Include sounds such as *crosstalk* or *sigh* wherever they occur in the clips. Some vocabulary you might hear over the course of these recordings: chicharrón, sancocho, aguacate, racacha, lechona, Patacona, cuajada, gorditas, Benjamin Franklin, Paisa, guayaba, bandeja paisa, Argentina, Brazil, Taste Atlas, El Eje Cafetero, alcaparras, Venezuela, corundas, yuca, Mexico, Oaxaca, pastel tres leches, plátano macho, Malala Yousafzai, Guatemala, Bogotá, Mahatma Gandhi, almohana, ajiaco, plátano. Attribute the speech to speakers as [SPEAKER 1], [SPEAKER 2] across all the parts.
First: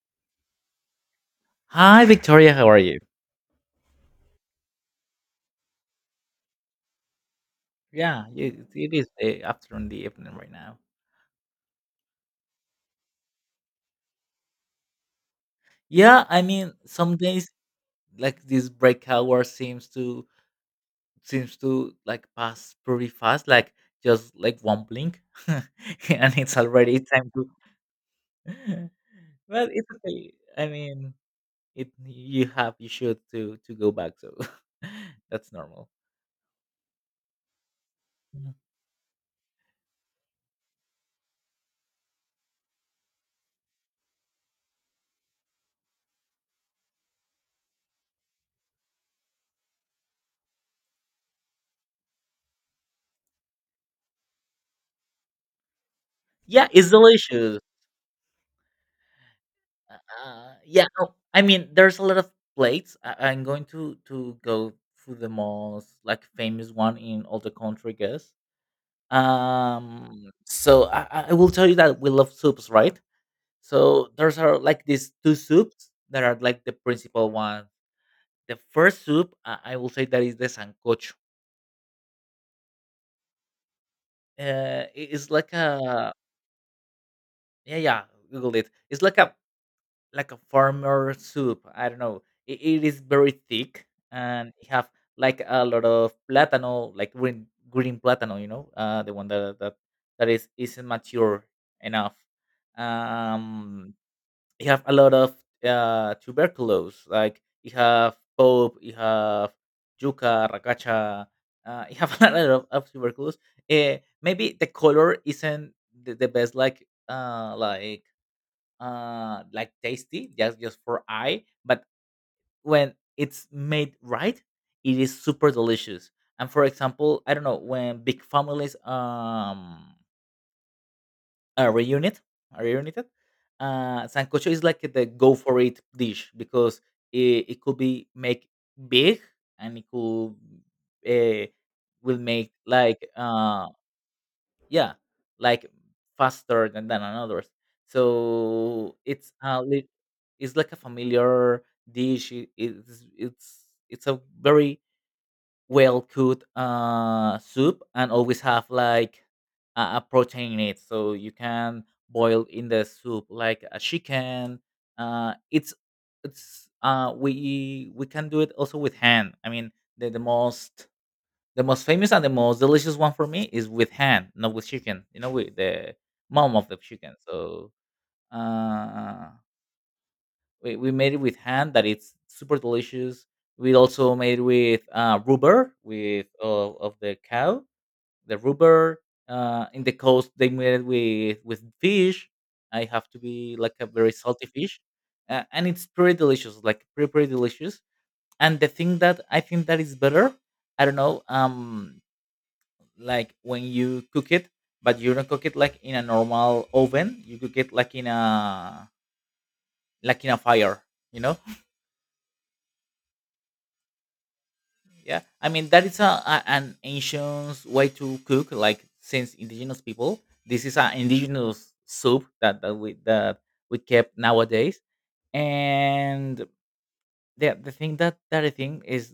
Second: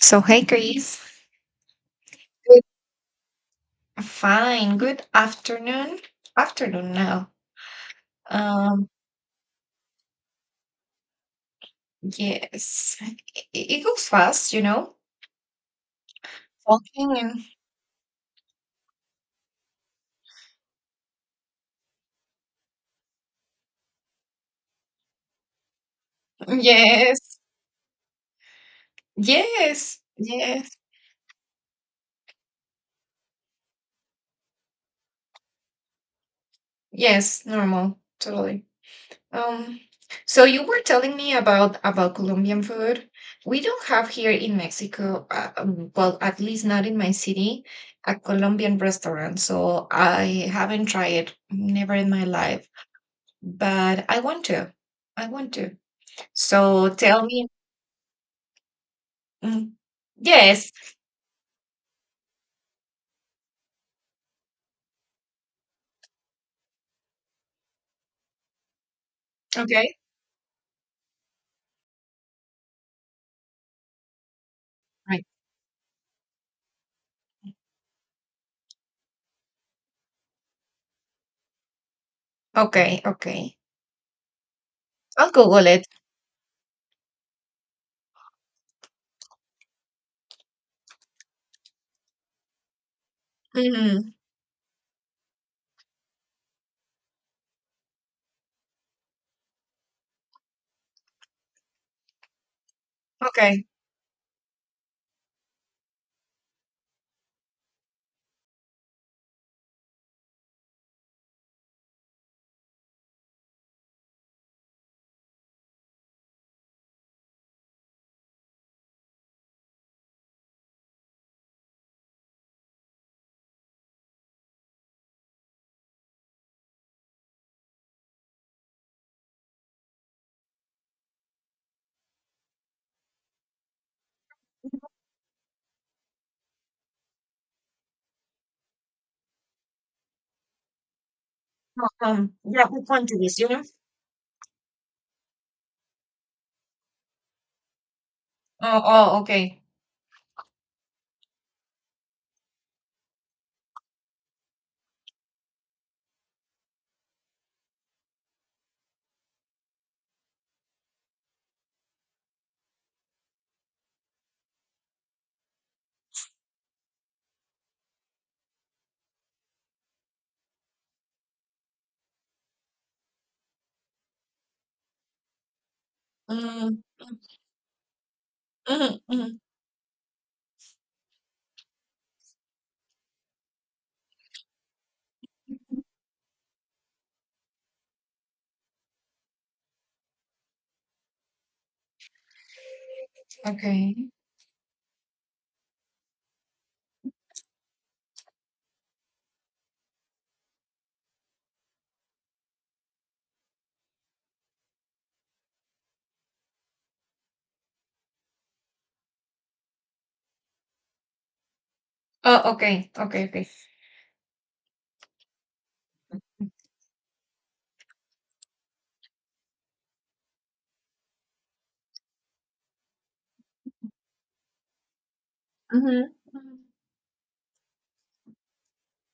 [SPEAKER 1] So, hey, Chris.
[SPEAKER 2] Hi, Victoria.
[SPEAKER 1] Good.
[SPEAKER 2] How are you?
[SPEAKER 1] Fine. Good afternoon. Afternoon now.
[SPEAKER 2] Yeah, you,
[SPEAKER 1] Um,
[SPEAKER 2] it is afternoon, the evening right now.
[SPEAKER 1] yes. It goes fast, you know.
[SPEAKER 2] Yeah, I mean,
[SPEAKER 1] Talking
[SPEAKER 2] some
[SPEAKER 1] and
[SPEAKER 2] days like this break hour seems to like pass pretty fast, like just like one blink, *laughs* and it's already time
[SPEAKER 1] yes,
[SPEAKER 2] to. *laughs* Well, it's
[SPEAKER 1] yes,
[SPEAKER 2] okay. I
[SPEAKER 1] yes,
[SPEAKER 2] mean, it you have you should to go back, so *laughs* that's normal.
[SPEAKER 1] yes. Normal.
[SPEAKER 2] Mhm.
[SPEAKER 1] Totally. Um. So you were telling me about Colombian food. We don't have here in Mexico, well, at least not in my city, a Colombian restaurant. So I haven't tried it, never in my life. But I want to. I want to.
[SPEAKER 2] Yeah,
[SPEAKER 1] So
[SPEAKER 2] it's
[SPEAKER 1] tell me
[SPEAKER 2] delicious.
[SPEAKER 1] mm,
[SPEAKER 2] Uh,
[SPEAKER 1] yes.
[SPEAKER 2] yeah, oh, I mean, there's a lot of plates. I'm going to go through the most like famous one in all the country, I guess.
[SPEAKER 1] Okay.
[SPEAKER 2] So I will tell you that we love soups, right? So there's are like these
[SPEAKER 1] Right.
[SPEAKER 2] two soups that are like the principal one. The first soup I will say that is the sancocho.
[SPEAKER 1] Okay, okay.
[SPEAKER 2] Uh, it's
[SPEAKER 1] I'll
[SPEAKER 2] like
[SPEAKER 1] Google it.
[SPEAKER 2] a yeah yeah Google it. It's like a farmer soup. I don't know. It is very thick
[SPEAKER 1] Mhm.
[SPEAKER 2] and it have like a lot of platano, like green platano, you know, the one that is isn't mature enough.
[SPEAKER 1] Okay.
[SPEAKER 2] Um, you have a lot of tuberculose, like you have pope, you have yuca, racacha. You have *laughs* a lot of tuberculose. Maybe the color isn't the best, like tasty just for eye, but when it's made right, it is super delicious. And for example, I don't know, when big families are reunited are reunited, sancocho is like the go for it dish, because it could be make big, and it could uh, will make
[SPEAKER 1] Yeah, I
[SPEAKER 2] like
[SPEAKER 1] want to this, you know?
[SPEAKER 2] yeah, like faster than others.
[SPEAKER 1] Oh,
[SPEAKER 2] So
[SPEAKER 1] oh,
[SPEAKER 2] it's
[SPEAKER 1] okay.
[SPEAKER 2] a it's like a familiar dish, it's a very well cooked soup, and always have like a protein in it, so you can boil in the soup like a chicken. Uh it's it's We can do it also with hand. I mean, the, the most the most famous and the most delicious one for me is with ham, not with chicken. You know, with the mom of the
[SPEAKER 1] Mm,
[SPEAKER 2] chicken.
[SPEAKER 1] mm,
[SPEAKER 2] So
[SPEAKER 1] mhm,
[SPEAKER 2] uh,
[SPEAKER 1] mhm.
[SPEAKER 2] we made it with ham, that it's super delicious. We also made with rubber with of the cow, the rubber. In the coast, they made it with fish. I have to be like a
[SPEAKER 1] Okay.
[SPEAKER 2] very salty fish, and it's pretty delicious, like pretty delicious. And the thing that I think that is better, I don't know. Like when you cook it, but you don't cook it like in a normal oven. You cook it like in a fire. You know?
[SPEAKER 1] Oh, okay. Okay, okay.
[SPEAKER 2] Yeah. I mean, that is a an ancient way to cook. Like, since indigenous people, this is an indigenous soup that we kept nowadays.
[SPEAKER 1] Mhm.
[SPEAKER 2] And
[SPEAKER 1] Mhm.
[SPEAKER 2] the thing that I think is,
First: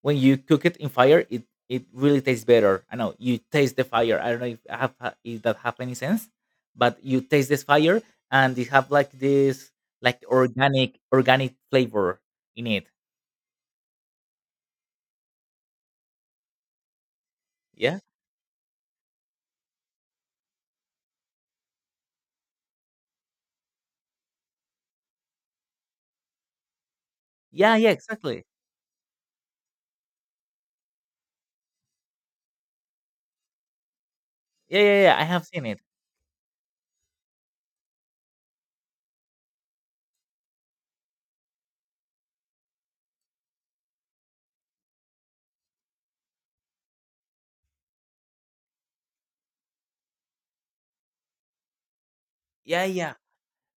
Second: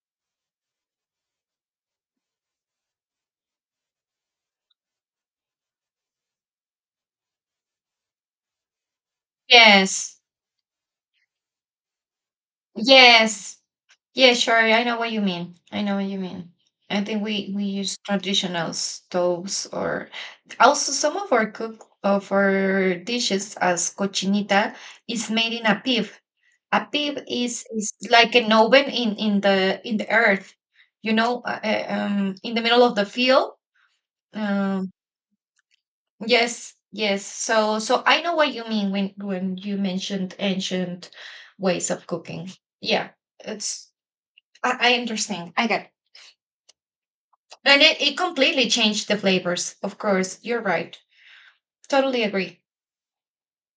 [SPEAKER 2] when you cook it in fire, it really tastes better. I know you taste the fire. I don't know if I if that have any sense, but you taste this fire, and it have like this
[SPEAKER 1] Yes.
[SPEAKER 2] like organic flavor in it.
[SPEAKER 1] Yes. Yeah, sure. I know what you mean. I know what you mean. I think we use
[SPEAKER 2] Yeah,
[SPEAKER 1] traditional stoves or also some of our cook of our dishes as cochinita is made in a pib. A pib is
[SPEAKER 2] yeah, yeah,
[SPEAKER 1] is like
[SPEAKER 2] exactly.
[SPEAKER 1] an oven in the earth, you know, in the middle of the field.
[SPEAKER 2] Yeah,
[SPEAKER 1] Um,
[SPEAKER 2] yeah, yeah. I have seen it.
[SPEAKER 1] yes, yes. So I know what you mean when you mentioned ancient ways of cooking. Yeah, it's I understand. I get it. And it completely changed the flavors, of course. You're right. Totally agree.
[SPEAKER 2] Yeah, yeah.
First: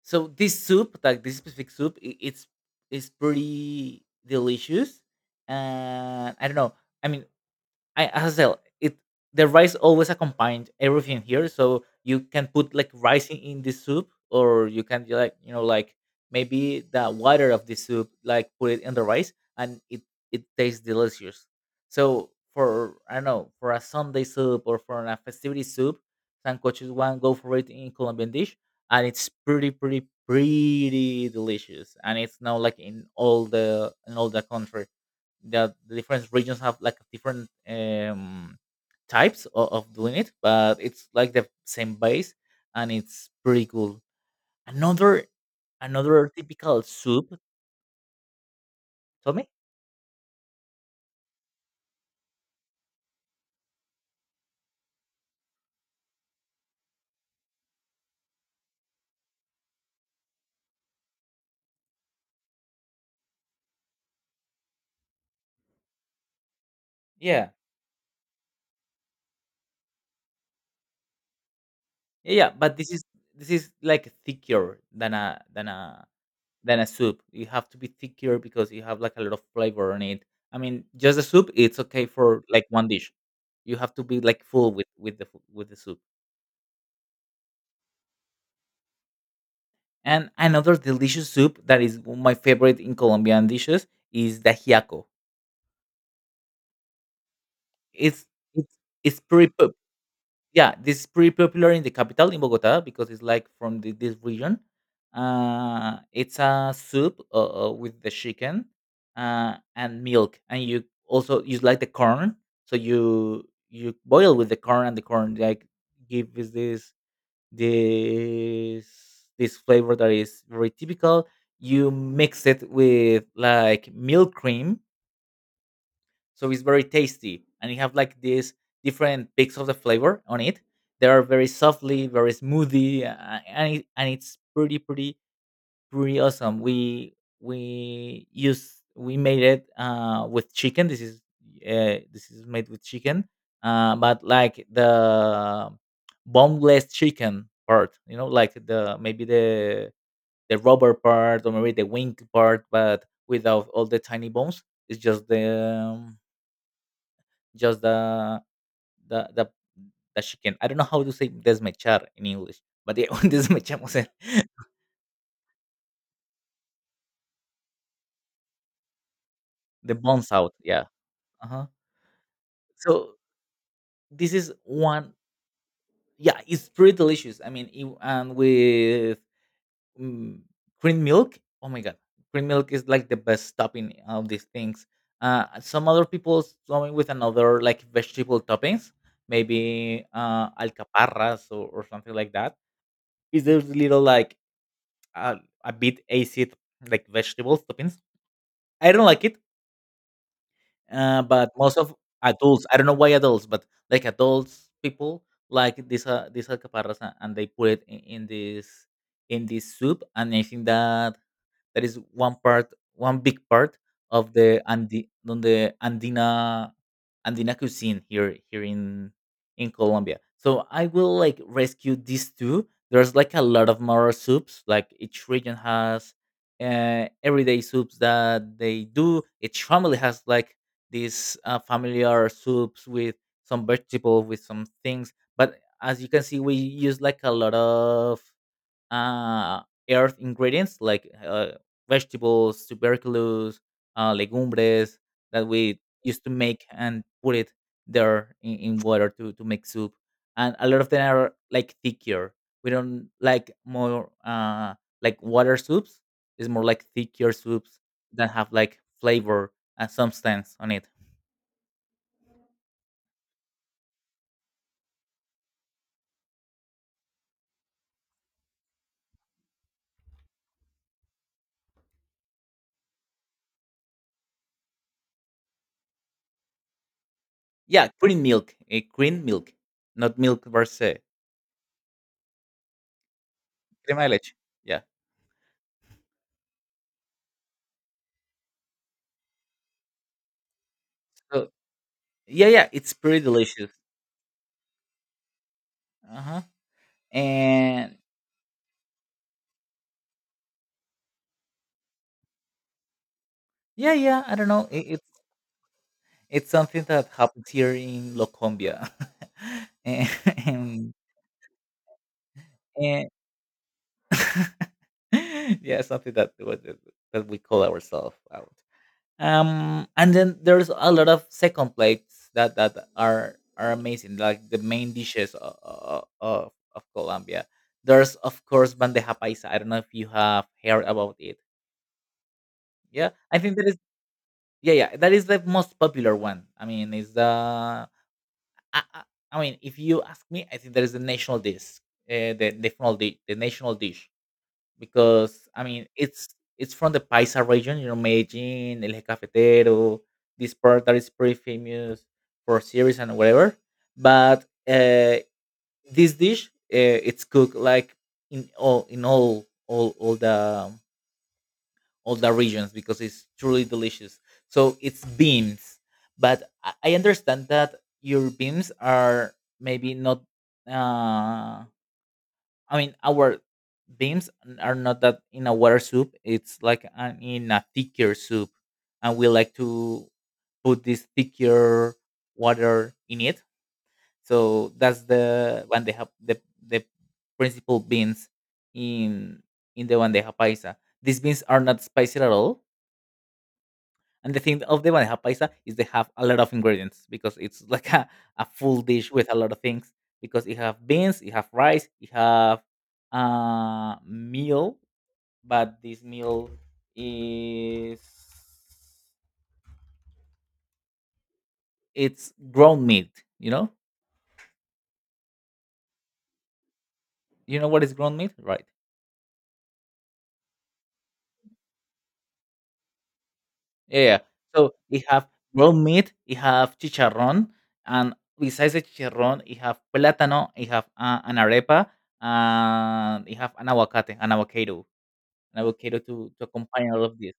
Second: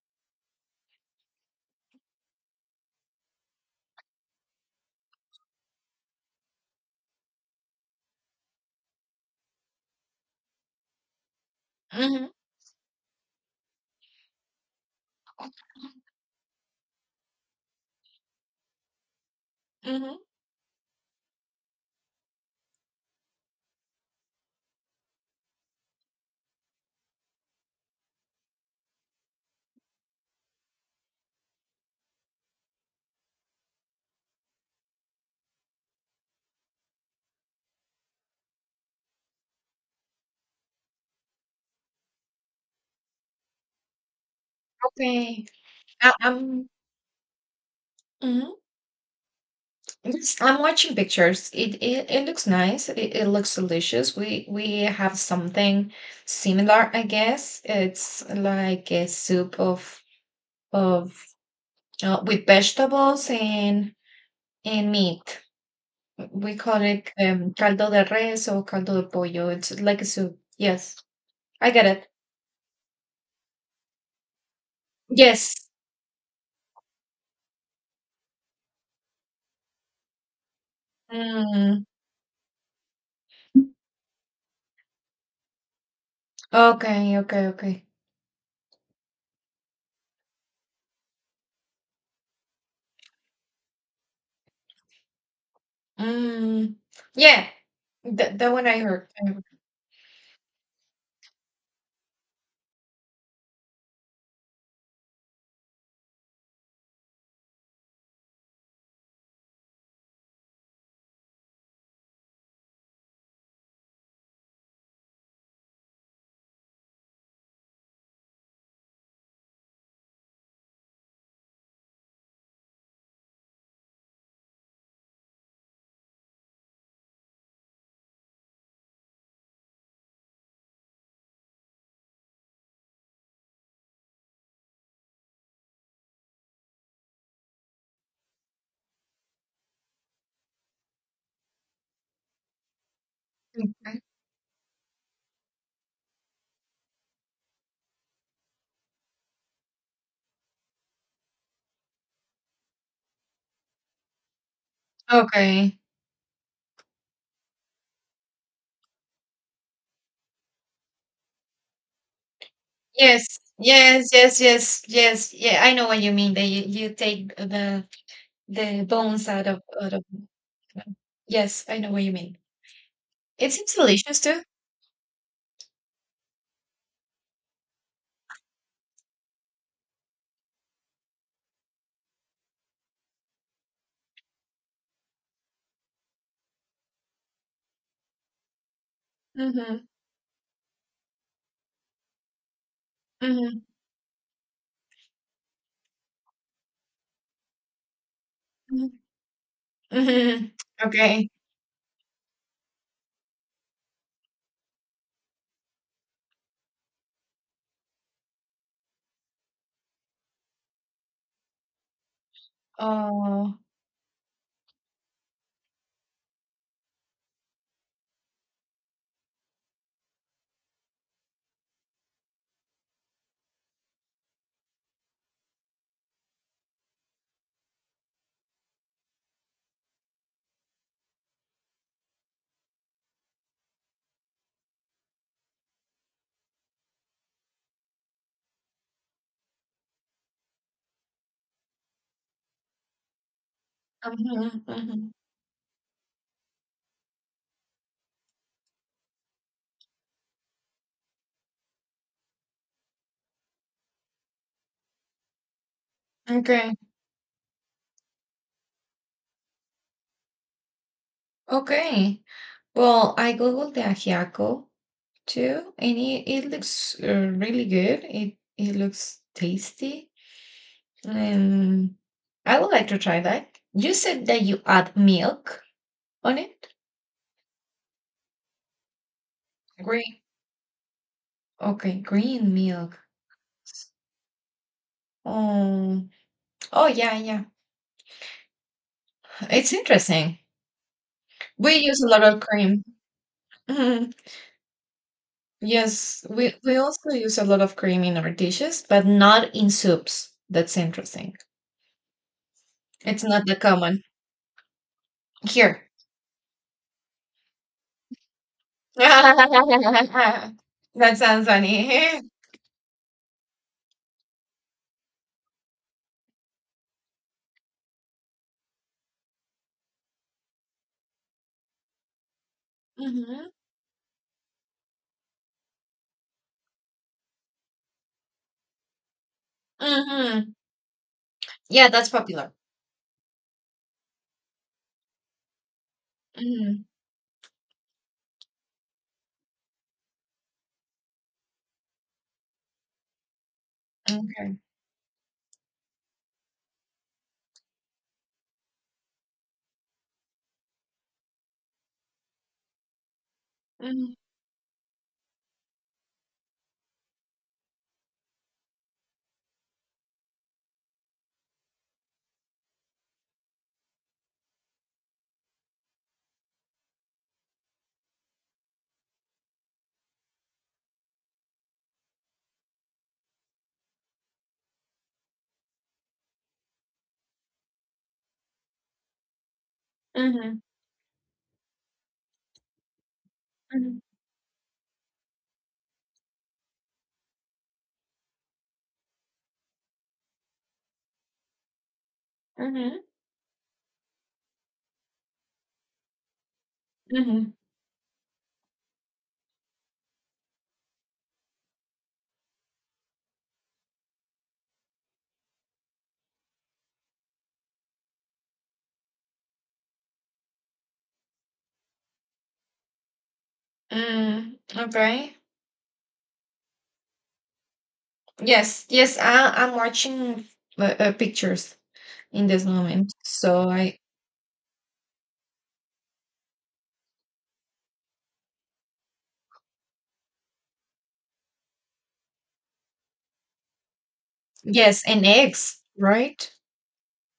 [SPEAKER 2] So this soup, like this specific soup, I it's pretty delicious. And I don't know. I mean, I as I tell it, the rice always accompanied everything here, so you
[SPEAKER 1] Hmm,
[SPEAKER 2] can put like rice in the soup, or you can do, like, you know, like maybe the water of the soup like put it in the rice, and it
[SPEAKER 1] hmm.
[SPEAKER 2] it tastes delicious. So for, I don't know, for a Sunday soup or for a festivity soup, sancocho is one go for it in Colombian dish, and it's pretty delicious, and it's now like in all the country, that the different regions have like different types of doing it, but it's like the same base, and it's pretty cool. Another
[SPEAKER 1] Okay. I,
[SPEAKER 2] another
[SPEAKER 1] I'm
[SPEAKER 2] typical soup.
[SPEAKER 1] mhm.
[SPEAKER 2] Tell me.
[SPEAKER 1] Yes, I'm watching pictures. It looks nice. It looks delicious. We have something similar, I guess. It's like a soup of of with vegetables and meat. We call it
[SPEAKER 2] Yeah,
[SPEAKER 1] caldo de res or caldo de pollo. It's like a soup. Yes, I get it.
[SPEAKER 2] yeah, yeah. But this is like thicker than a
[SPEAKER 1] Yes.
[SPEAKER 2] than a than a soup. You have to be thicker because you have like a lot of flavor on it. I mean, just the soup, it's
[SPEAKER 1] Mm.
[SPEAKER 2] okay for like one dish. You have to be like full with the with the soup.
[SPEAKER 1] Okay, okay, okay.
[SPEAKER 2] And another delicious soup that is my favorite in Colombian dishes is the ajiaco.
[SPEAKER 1] Mm. Yeah.
[SPEAKER 2] It's
[SPEAKER 1] That that one
[SPEAKER 2] it's
[SPEAKER 1] I heard.
[SPEAKER 2] it's
[SPEAKER 1] I heard.
[SPEAKER 2] pretty pop- yeah, this is pretty popular in the capital in Bogota because it's like from the, this region. It's a soup with the chicken and milk, and you also use like the corn. So you boil with the corn, and the corn like gives this this this flavor that is very typical. You mix it with like milk cream, so it's very tasty, and you have like these different peaks of the flavor on it. They are very softly, very smoothie, and it, and it's pretty awesome. We used we made it with chicken. This is made with chicken,
[SPEAKER 1] Mhm.
[SPEAKER 2] but like the boneless chicken part, you know, like the maybe the rubber part, or maybe the wing part, but without all the tiny bones. It's
[SPEAKER 1] Okay.
[SPEAKER 2] just the the the the chicken. I don't know how to say desmechar in English, but yeah,
[SPEAKER 1] Yes.
[SPEAKER 2] *laughs* desmechamos el,
[SPEAKER 1] Yes, yes, yes, yes. Yeah, I know what you mean. That you take the bones out of out
[SPEAKER 2] the
[SPEAKER 1] of
[SPEAKER 2] bones out. Yeah. Uh
[SPEAKER 1] Yes,
[SPEAKER 2] huh.
[SPEAKER 1] I know what you mean.
[SPEAKER 2] So
[SPEAKER 1] It seems delicious
[SPEAKER 2] this
[SPEAKER 1] too.
[SPEAKER 2] is one yeah it's pretty delicious, I mean it, and with mm, green milk, oh my god, green milk is like the best topping of these things. Some other people going with another like vegetable toppings,
[SPEAKER 1] Mm-hmm.
[SPEAKER 2] maybe alcaparras or something like that, is
[SPEAKER 1] Mm-hmm.
[SPEAKER 2] those little like uh, a bit acid, like vegetable toppings.
[SPEAKER 1] Mm-hmm.
[SPEAKER 2] I don't like it.
[SPEAKER 1] Mm-hmm. Okay.
[SPEAKER 2] But most of adults, I don't know why adults, but like adults people like this this alcaparras, and they put it in this soup, and I think that that is one part, one big
[SPEAKER 1] Oh.
[SPEAKER 2] part of the Andi, on the Andina cuisine here in Colombia. So I will like rescue these two. There's like a lot of more soups. Like each region has everyday soups that they do. Each family has like these familiar soups with some vegetable with some things. But as you can see, we use like a lot of uh, earth ingredients, like vegetables, tuberculous,
[SPEAKER 1] Mm-hmm.
[SPEAKER 2] legumbres
[SPEAKER 1] Mm-hmm.
[SPEAKER 2] that we used to make and put it there in water to make soup. And a lot of them are like thicker. We don't like more like water soups. It's more
[SPEAKER 1] Okay.
[SPEAKER 2] like thicker soups that have like flavor and substance on it.
[SPEAKER 1] Okay. Well, I googled the ajiaco too, and it looks really good. It looks tasty, and I would like to try that. You said that you add milk on it.
[SPEAKER 2] Yeah, green milk, a green milk, not
[SPEAKER 1] Green.
[SPEAKER 2] milk per se.
[SPEAKER 1] Okay, green milk.
[SPEAKER 2] Crema de leche. Yeah.
[SPEAKER 1] Oh, oh yeah, yeah. It's interesting.
[SPEAKER 2] So
[SPEAKER 1] We use a lot of
[SPEAKER 2] yeah, yeah,
[SPEAKER 1] cream.
[SPEAKER 2] it's pretty delicious.
[SPEAKER 1] Mhm.
[SPEAKER 2] Uh
[SPEAKER 1] Yes,
[SPEAKER 2] huh.
[SPEAKER 1] we also use a lot of
[SPEAKER 2] And
[SPEAKER 1] cream in our dishes, but not in soups. That's interesting. It's not that
[SPEAKER 2] yeah,
[SPEAKER 1] common
[SPEAKER 2] yeah, I don't know, it,
[SPEAKER 1] here.
[SPEAKER 2] it's something that happens here in locombia. *laughs* And,
[SPEAKER 1] *laughs*
[SPEAKER 2] and
[SPEAKER 1] That sounds funny. *laughs*
[SPEAKER 2] and *laughs* yeah, something that was that we call ourselves out. Um, and then there's a lot of second plates that that
[SPEAKER 1] Mhm,
[SPEAKER 2] are amazing, like the main dishes of colombia. There's of course bandeja paisa, I don't know if you have
[SPEAKER 1] mhm.
[SPEAKER 2] heard about it.
[SPEAKER 1] Yeah, that's popular.
[SPEAKER 2] Yeah, I think that is, yeah, yeah, that is the most popular one, I
[SPEAKER 1] Mhm,
[SPEAKER 2] mean it's the I, I, I mean, if you ask me, I think there is a national dish, the national dish, the national dish,
[SPEAKER 1] okay.
[SPEAKER 2] because I mean, it's from the Paisa region, you know, Medellin, El Eje Cafetero, this part that is pretty famous for series and whatever.
[SPEAKER 1] Mhm,
[SPEAKER 2] But this dish, it's cooked like in all the regions because it's truly delicious. So it's beans, but I understand that your beans are maybe not. Uh, I mean, our beans are not that in a water soup. It's like an, in a thicker soup, and we like to
[SPEAKER 1] mhm,
[SPEAKER 2] put this thicker water in it.
[SPEAKER 1] mhm,
[SPEAKER 2] So that's the one they have the principal beans in in the bandeja paisa. These beans are not spicy at all,
[SPEAKER 1] mhm,
[SPEAKER 2] and the thing of the bandeja paisa is they have a lot of ingredients, because
[SPEAKER 1] mhm,
[SPEAKER 2] it's *laughs* like a full dish with a lot of things, because you have beans, you have rice, you have meal, but this meal is it's ground meat, you know?
[SPEAKER 1] mm, okay.
[SPEAKER 2] You know what is ground meat? Right.
[SPEAKER 1] Yes, yes, I'm watching pictures in this moment. So I
[SPEAKER 2] Yeah. Yeah. So you have ground meat, you have chicharrón, and besides the chicharrón, you have plátano, you have an arepa, and you have an aguacate, an avocado,
[SPEAKER 1] yes, and
[SPEAKER 2] an
[SPEAKER 1] eggs,
[SPEAKER 2] avocado to
[SPEAKER 1] right?
[SPEAKER 2] accompany all of this,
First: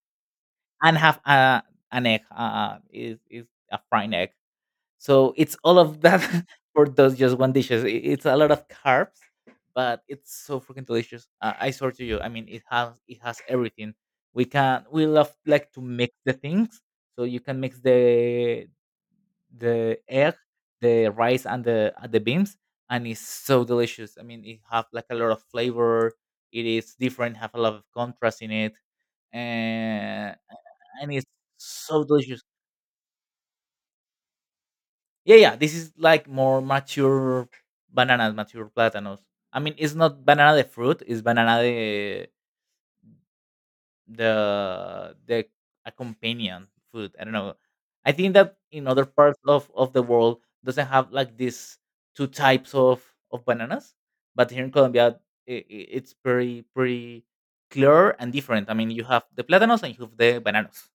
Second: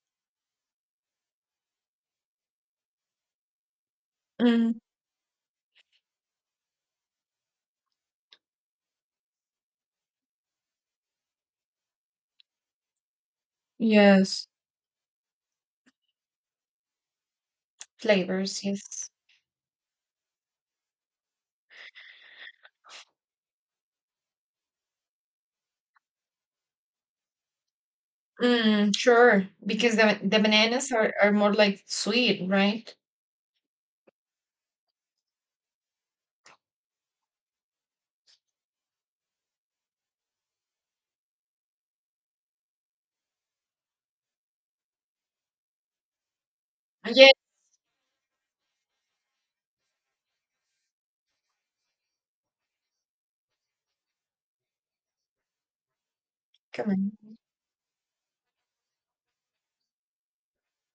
[SPEAKER 2] and have a an egg. Is a fried egg.
[SPEAKER 1] Mm,
[SPEAKER 2] So it's all of that *laughs* for those just one dishes. I- It's a lot of carbs, but it's so freaking delicious. I swear to you. I mean, it has everything. We
[SPEAKER 1] yes,
[SPEAKER 2] can we love like to mix the things, so you can mix
[SPEAKER 1] flavors,
[SPEAKER 2] the
[SPEAKER 1] yes.
[SPEAKER 2] the egg, the rice, and the beans, and it's so delicious. I mean, it have like a lot of flavor. It is different, have a lot of contrast in it,
[SPEAKER 1] Mm, sure, because
[SPEAKER 2] and
[SPEAKER 1] the bananas
[SPEAKER 2] and it's
[SPEAKER 1] are more like
[SPEAKER 2] so delicious.
[SPEAKER 1] sweet, right?
[SPEAKER 2] Yeah, yeah. This is like more mature bananas, mature plátanos. I mean, it's not banana the fruit; it's banana the accompanying food. I
[SPEAKER 1] Yeah,
[SPEAKER 2] don't know. I think that in other parts of the world doesn't have like these two types of bananas, but here in Colombia it's pretty
[SPEAKER 1] come
[SPEAKER 2] pretty clear and different. I mean, you have the plátanos and you have the bananas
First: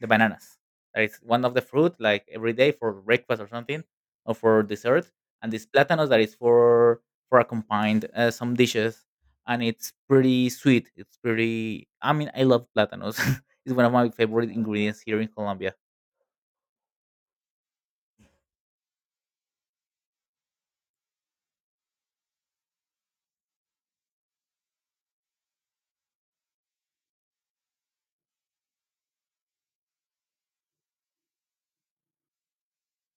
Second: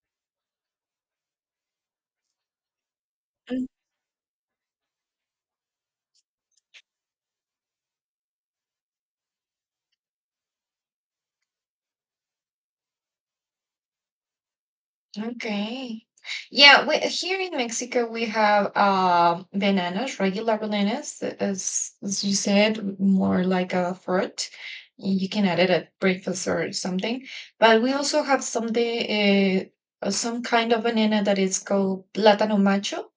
[SPEAKER 2] the bananas. That is one of the fruit like every day for breakfast or
[SPEAKER 1] on.
[SPEAKER 2] something, or for dessert. And this platanos that is for accompanied some dishes, and it's pretty sweet. It's pretty. I mean, I love platanos. *laughs* It's one of my favorite ingredients here in Colombia.
[SPEAKER 1] Okay. Yeah, we here in Mexico we have bananas, regular bananas, as you said, more like a fruit. You can add it at breakfast or something. But we also have something, eh, some kind of banana that is called plátano macho,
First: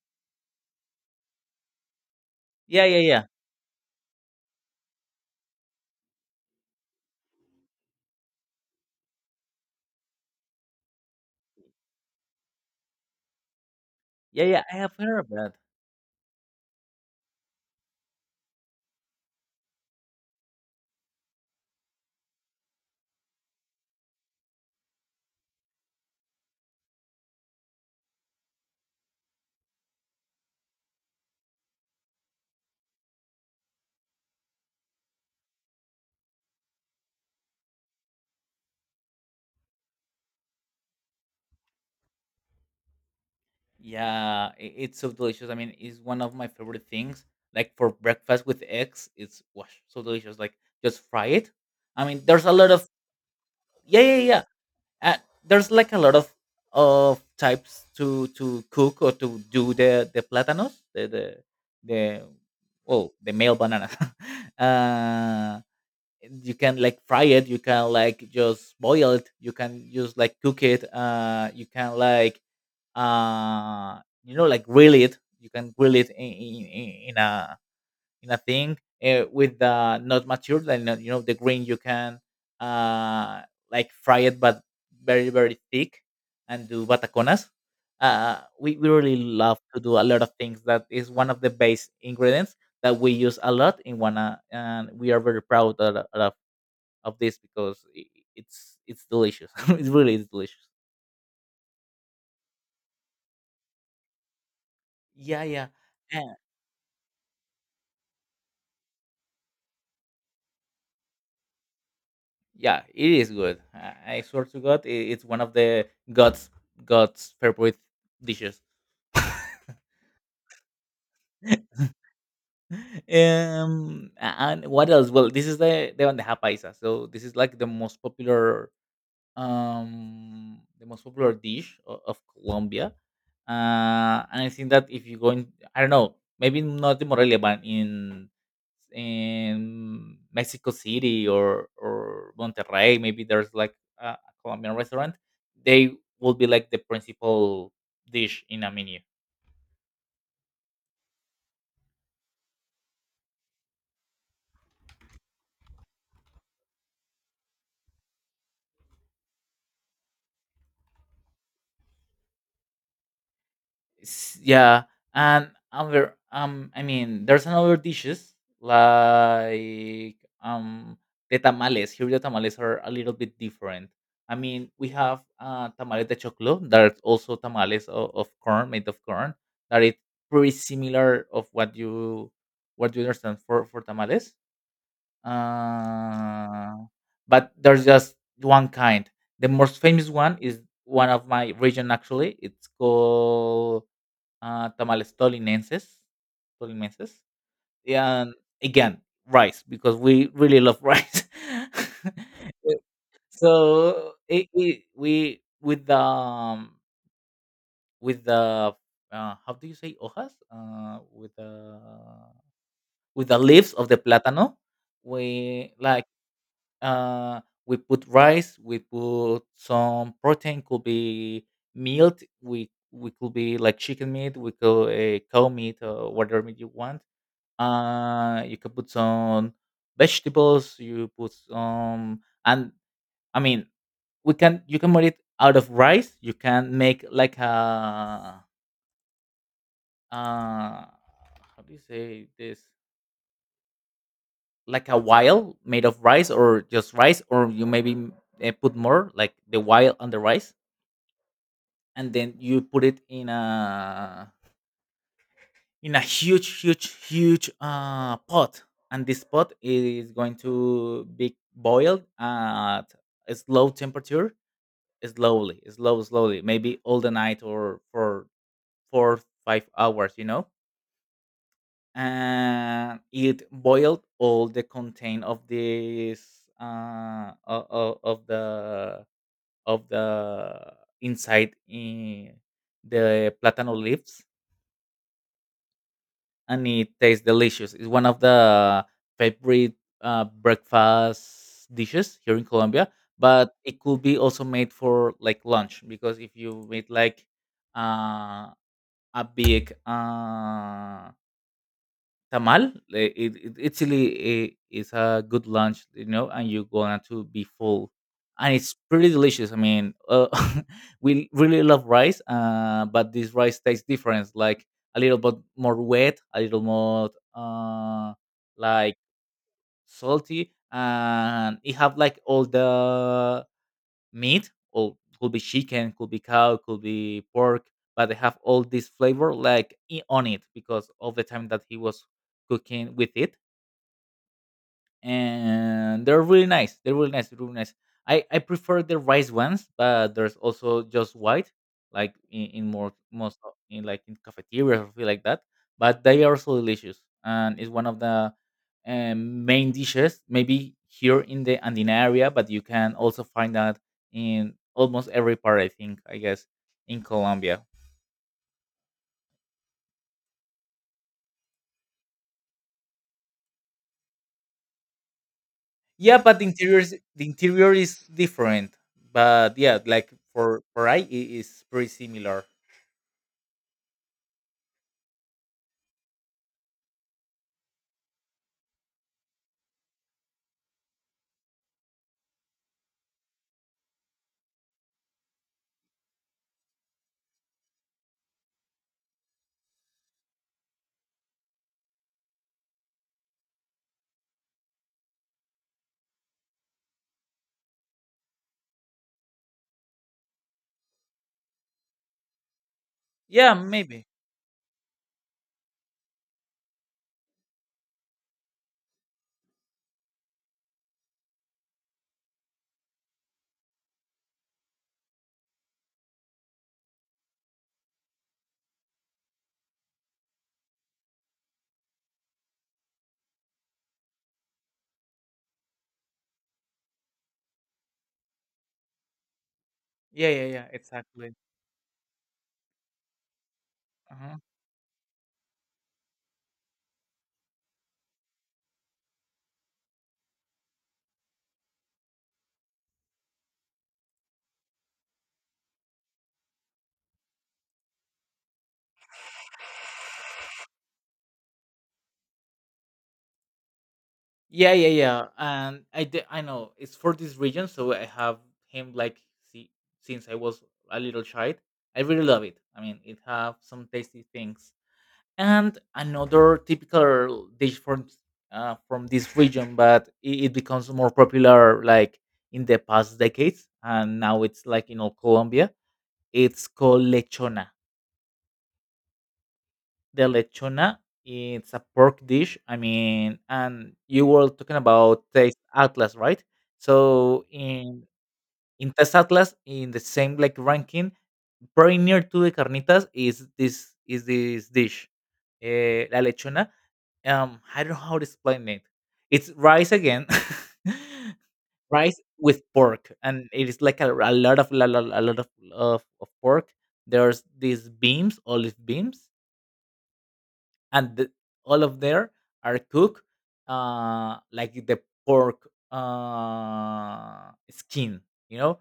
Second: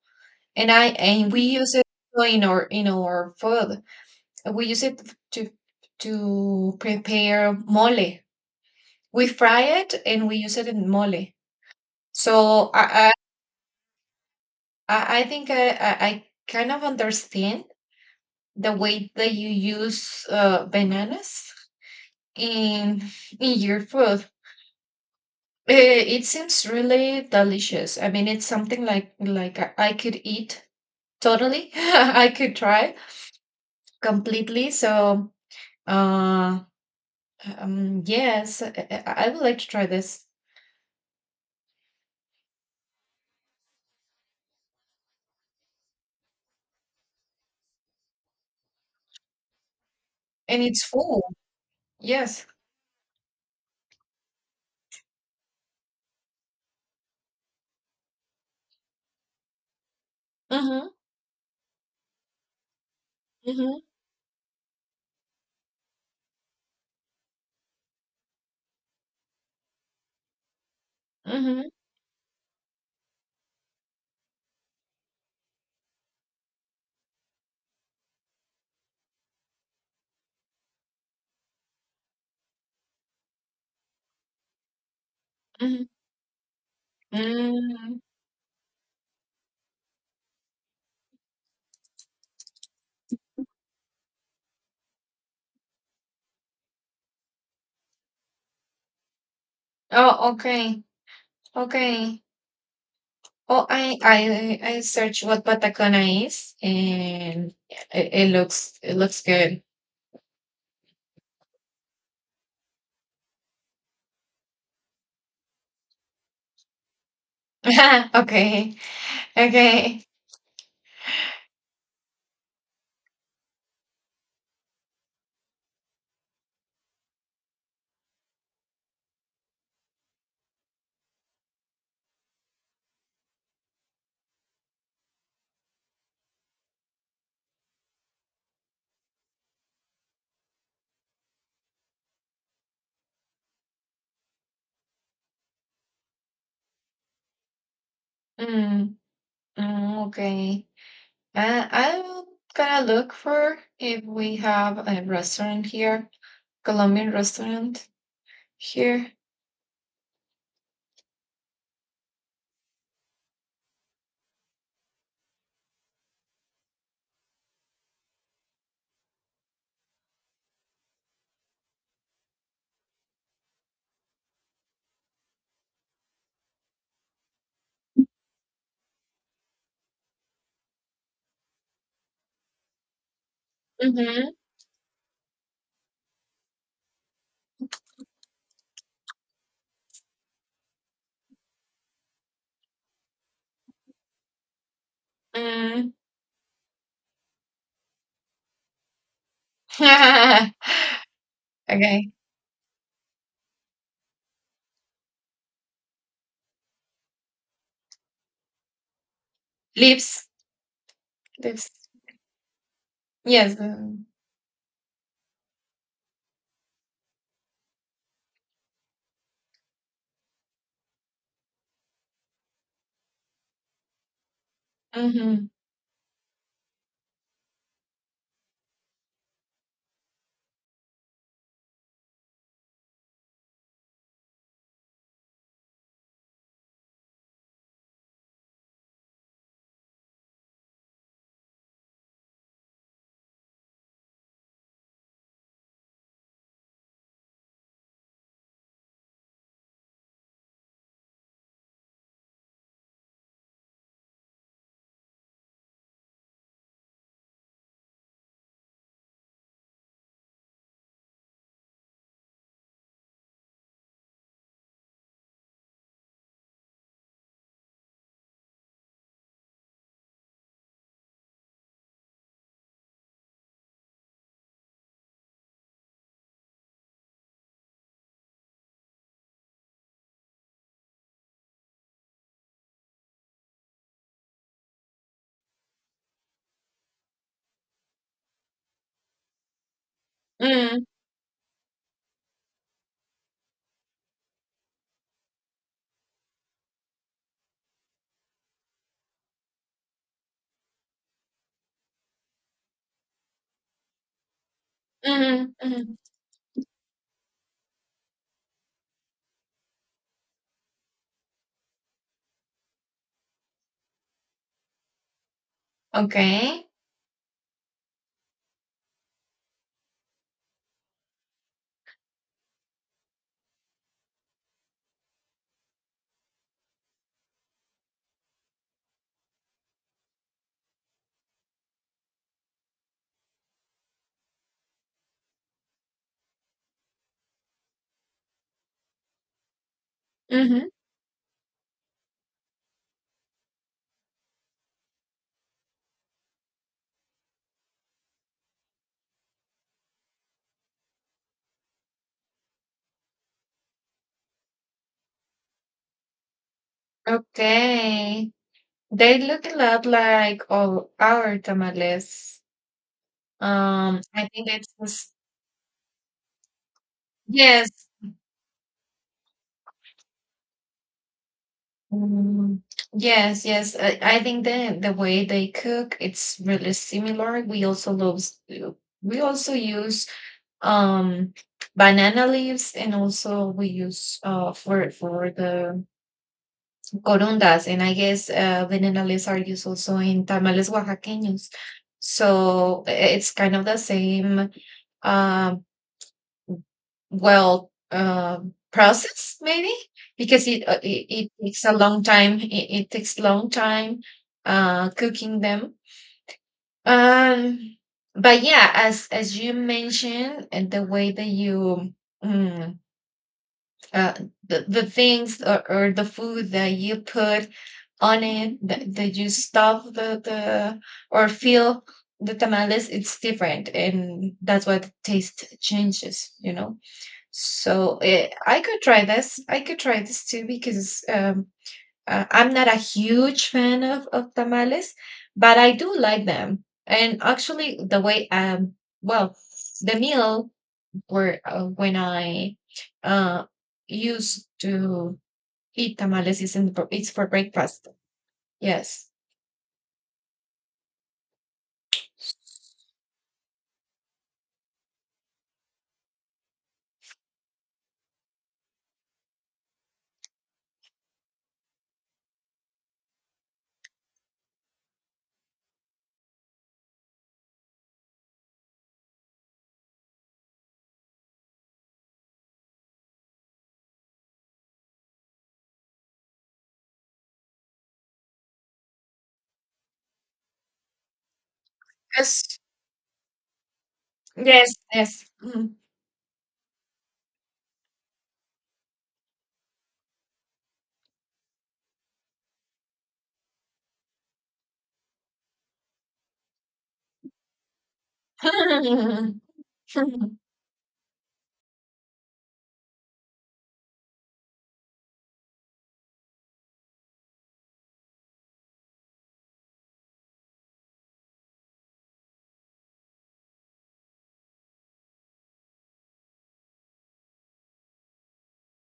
[SPEAKER 1] and I and we use it
[SPEAKER 2] Yeah,
[SPEAKER 1] in
[SPEAKER 2] yeah, yeah,
[SPEAKER 1] our food. We use it to prepare mole. We fry it and we use it in mole. So
[SPEAKER 2] yeah, yeah, I have heard
[SPEAKER 1] I
[SPEAKER 2] of
[SPEAKER 1] think
[SPEAKER 2] that.
[SPEAKER 1] I kind of understand the way that you use bananas in in your food. It seems really delicious. I mean, it's something like I could eat totally. *laughs* I could try completely. So, uh, yes, I would like to try this,
[SPEAKER 2] Yeah, it's so delicious. I mean, it's one of my favorite things. Like for breakfast with eggs, it's wash so delicious. Like
[SPEAKER 1] and it's
[SPEAKER 2] just
[SPEAKER 1] full.
[SPEAKER 2] fry it. I mean,
[SPEAKER 1] Yes.
[SPEAKER 2] there's a lot of, yeah, yeah, yeah, uh, there's like a lot of types to cook or to do the platanos
[SPEAKER 1] Mm-hmm.
[SPEAKER 2] the well, the male
[SPEAKER 1] Mm-hmm.
[SPEAKER 2] banana. *laughs* uh you can like fry it, you can like just boil it, you can just like cook it, you
[SPEAKER 1] Mm-hmm.
[SPEAKER 2] can like, uh like grill it. You can grill it in a in a thing, with the not mature, like, you know, the green, you can uh like fry it, but very very
[SPEAKER 1] Mm-hmm.
[SPEAKER 2] thick, and do bataconas.
[SPEAKER 1] Mm.
[SPEAKER 2] We really love to do a lot of things. That is one of the base ingredients that we use a lot in wana, and we are very proud of this, because it's delicious. *laughs* It really is
[SPEAKER 1] Oh,
[SPEAKER 2] delicious.
[SPEAKER 1] okay. Okay. Oh, I searched
[SPEAKER 2] Yeah,
[SPEAKER 1] what
[SPEAKER 2] yeah.
[SPEAKER 1] Patacona
[SPEAKER 2] Uh,
[SPEAKER 1] is, and it looks good.
[SPEAKER 2] yeah, it is good. I, I swear to god. I It's one of the god's god's favorite
[SPEAKER 1] *laughs*
[SPEAKER 2] dishes.
[SPEAKER 1] Okay, okay,
[SPEAKER 2] *laughs* um and what else? Well, this is the bandeja paisa, so this is like the most popular, the most popular dish of Colombia. And I think that if you go in, I don't know, maybe not in Morelia, but in Mexico City or Monterrey, maybe there's like a Colombian restaurant. They will be like the principal dish in a
[SPEAKER 1] mm,
[SPEAKER 2] menu.
[SPEAKER 1] mm, okay. I'm gonna look for if we have a restaurant here, Colombian restaurant here.
[SPEAKER 2] Yeah. And other, I mean, there's another dishes, like, um the tamales here, the tamales are a little bit different. I mean, we have tamales de choclo, that are also tamales of corn, made of corn, that is pretty similar of what you understand for
[SPEAKER 1] Mm-hmm.
[SPEAKER 2] tamales. Uh but there's just one kind. The most famous one is one of my region, actually. It's called tamales tolimenses,
[SPEAKER 1] Mm.
[SPEAKER 2] tolimenses, and again rice, because we really love
[SPEAKER 1] *laughs*
[SPEAKER 2] rice. *laughs*
[SPEAKER 1] Okay,
[SPEAKER 2] Uh, so, we, with the how do you say
[SPEAKER 1] lips,
[SPEAKER 2] hojas,
[SPEAKER 1] lips.
[SPEAKER 2] with the
[SPEAKER 1] Yes.
[SPEAKER 2] leaves of
[SPEAKER 1] Mm-hmm.
[SPEAKER 2] the plátano, we like, uh, we put rice, we put some protein, could be meat, we could be like chicken meat, we could, cow meat, or whatever meat you want. You could put some vegetables, you put some, and, I mean, we can you can make it out of rice, you can make like a, how do you say this, like a wile made of rice or just rice, or you maybe, put more like the wile on the rice, and then you put it in a huge huge huge, pot, and this pot is going to be boiled at a slow temperature, slowly, slowly, maybe all the night or for 4 5 hours, you know, and it boiled all the content of this, of the inside in the platano leaves, and it tastes delicious. It's one of the favorite,
[SPEAKER 1] Mm-hmm.
[SPEAKER 2] breakfast dishes here in Colombia. But it could be also made for like lunch, because if you make like, uh, a big, tamal. It's really a, it's a good
[SPEAKER 1] Mm-hmm.
[SPEAKER 2] lunch,
[SPEAKER 1] Mm-hmm.
[SPEAKER 2] you know, and you're gonna to be full, and it's pretty delicious. I mean, *laughs* we really love rice, but this rice tastes different, like a little bit more wet, a little
[SPEAKER 1] Okay.
[SPEAKER 2] more, like salty, and it have like all the meat, or could be chicken, could be cow, could be pork, but they have all this flavor, like, on it, because of the time that he was cooking with it, and they're really nice. They're really nice. They're really nice. I prefer the rice ones, but there's
[SPEAKER 1] Mm-hmm.
[SPEAKER 2] also just white, like in in, like, in cafeterias or something like that. But they are so delicious, and it's one of the, main dishes. Maybe here in the Andina area, but you can also find that in almost every part, I think, I guess, in Colombia.
[SPEAKER 1] Okay. They look a lot like all our tamales. I think it's just,
[SPEAKER 2] Yeah, but the interior is, the interior
[SPEAKER 1] yes,
[SPEAKER 2] is different. But yeah, like for I, it is pretty similar.
[SPEAKER 1] mm, yes, yes. I think the way they cook, it's really similar. We also love, we also use um banana leaves, and also we use for the corundas, and I guess banana leaves are used also in tamales oaxaqueños. So it's kind of the same um well process maybe because it takes a long time it takes long
[SPEAKER 2] Yeah,
[SPEAKER 1] time
[SPEAKER 2] maybe.
[SPEAKER 1] cooking them um but yeah as you mentioned and the way that you mm, uh, the things or the food that you put on it that, that you stuff the or fill the tamales it's different and that's why the taste changes, you know, so I could try this. I could try this
[SPEAKER 2] Yeah,
[SPEAKER 1] too
[SPEAKER 2] yeah, yeah,
[SPEAKER 1] because
[SPEAKER 2] exactly.
[SPEAKER 1] I'm not a huge fan of
[SPEAKER 2] Uh-huh.
[SPEAKER 1] tamales, but I do like them. And actually, the way well, the meal where when I uh used to eat tamales is in the, it's for breakfast. Yes.
[SPEAKER 2] Yeah, yeah, yeah. And I know it's for this region, so I have him like see, since I was a little child. I really love it. I mean, it have some tasty things. And another typical dish from, from this region, but it becomes more popular, like, in the past decades, and now it's like in all Colombia. It's called lechona. The lechona. It's a pork
[SPEAKER 1] Yes.
[SPEAKER 2] dish. I mean, and you were
[SPEAKER 1] Yes.
[SPEAKER 2] talking about
[SPEAKER 1] Yes.
[SPEAKER 2] Taste
[SPEAKER 1] Mhm.
[SPEAKER 2] Atlas, right? So in Taste Atlas, in the same like ranking, very near to the carnitas is this dish, la lechona. I don't know how to explain it. It's
[SPEAKER 1] *laughs*
[SPEAKER 2] rice again, *laughs* rice with pork, and it is like a lot of a lot of pork. There's these beams, olive beams, and the, all of there are cooked, like the pork, skin. You know,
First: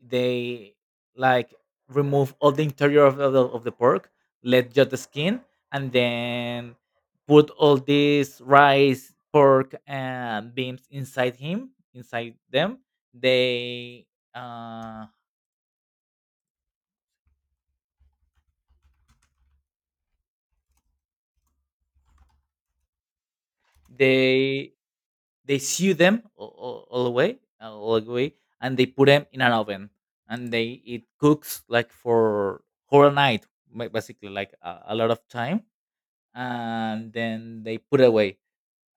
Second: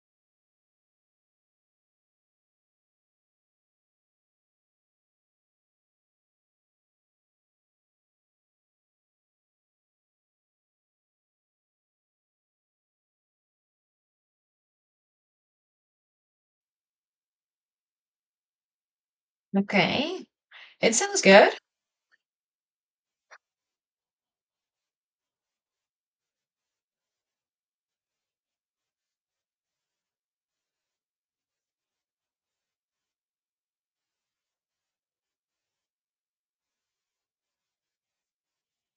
[SPEAKER 2] they like remove all the interior of the pork, let just the skin, and then put all this rice, pork, and beans inside him, inside them. They uh,
[SPEAKER 1] Okay. It sounds good.
[SPEAKER 2] they they sew them all the way, and they put them in an oven, and they it cooks like for whole night, basically like a lot of time, and then they put away.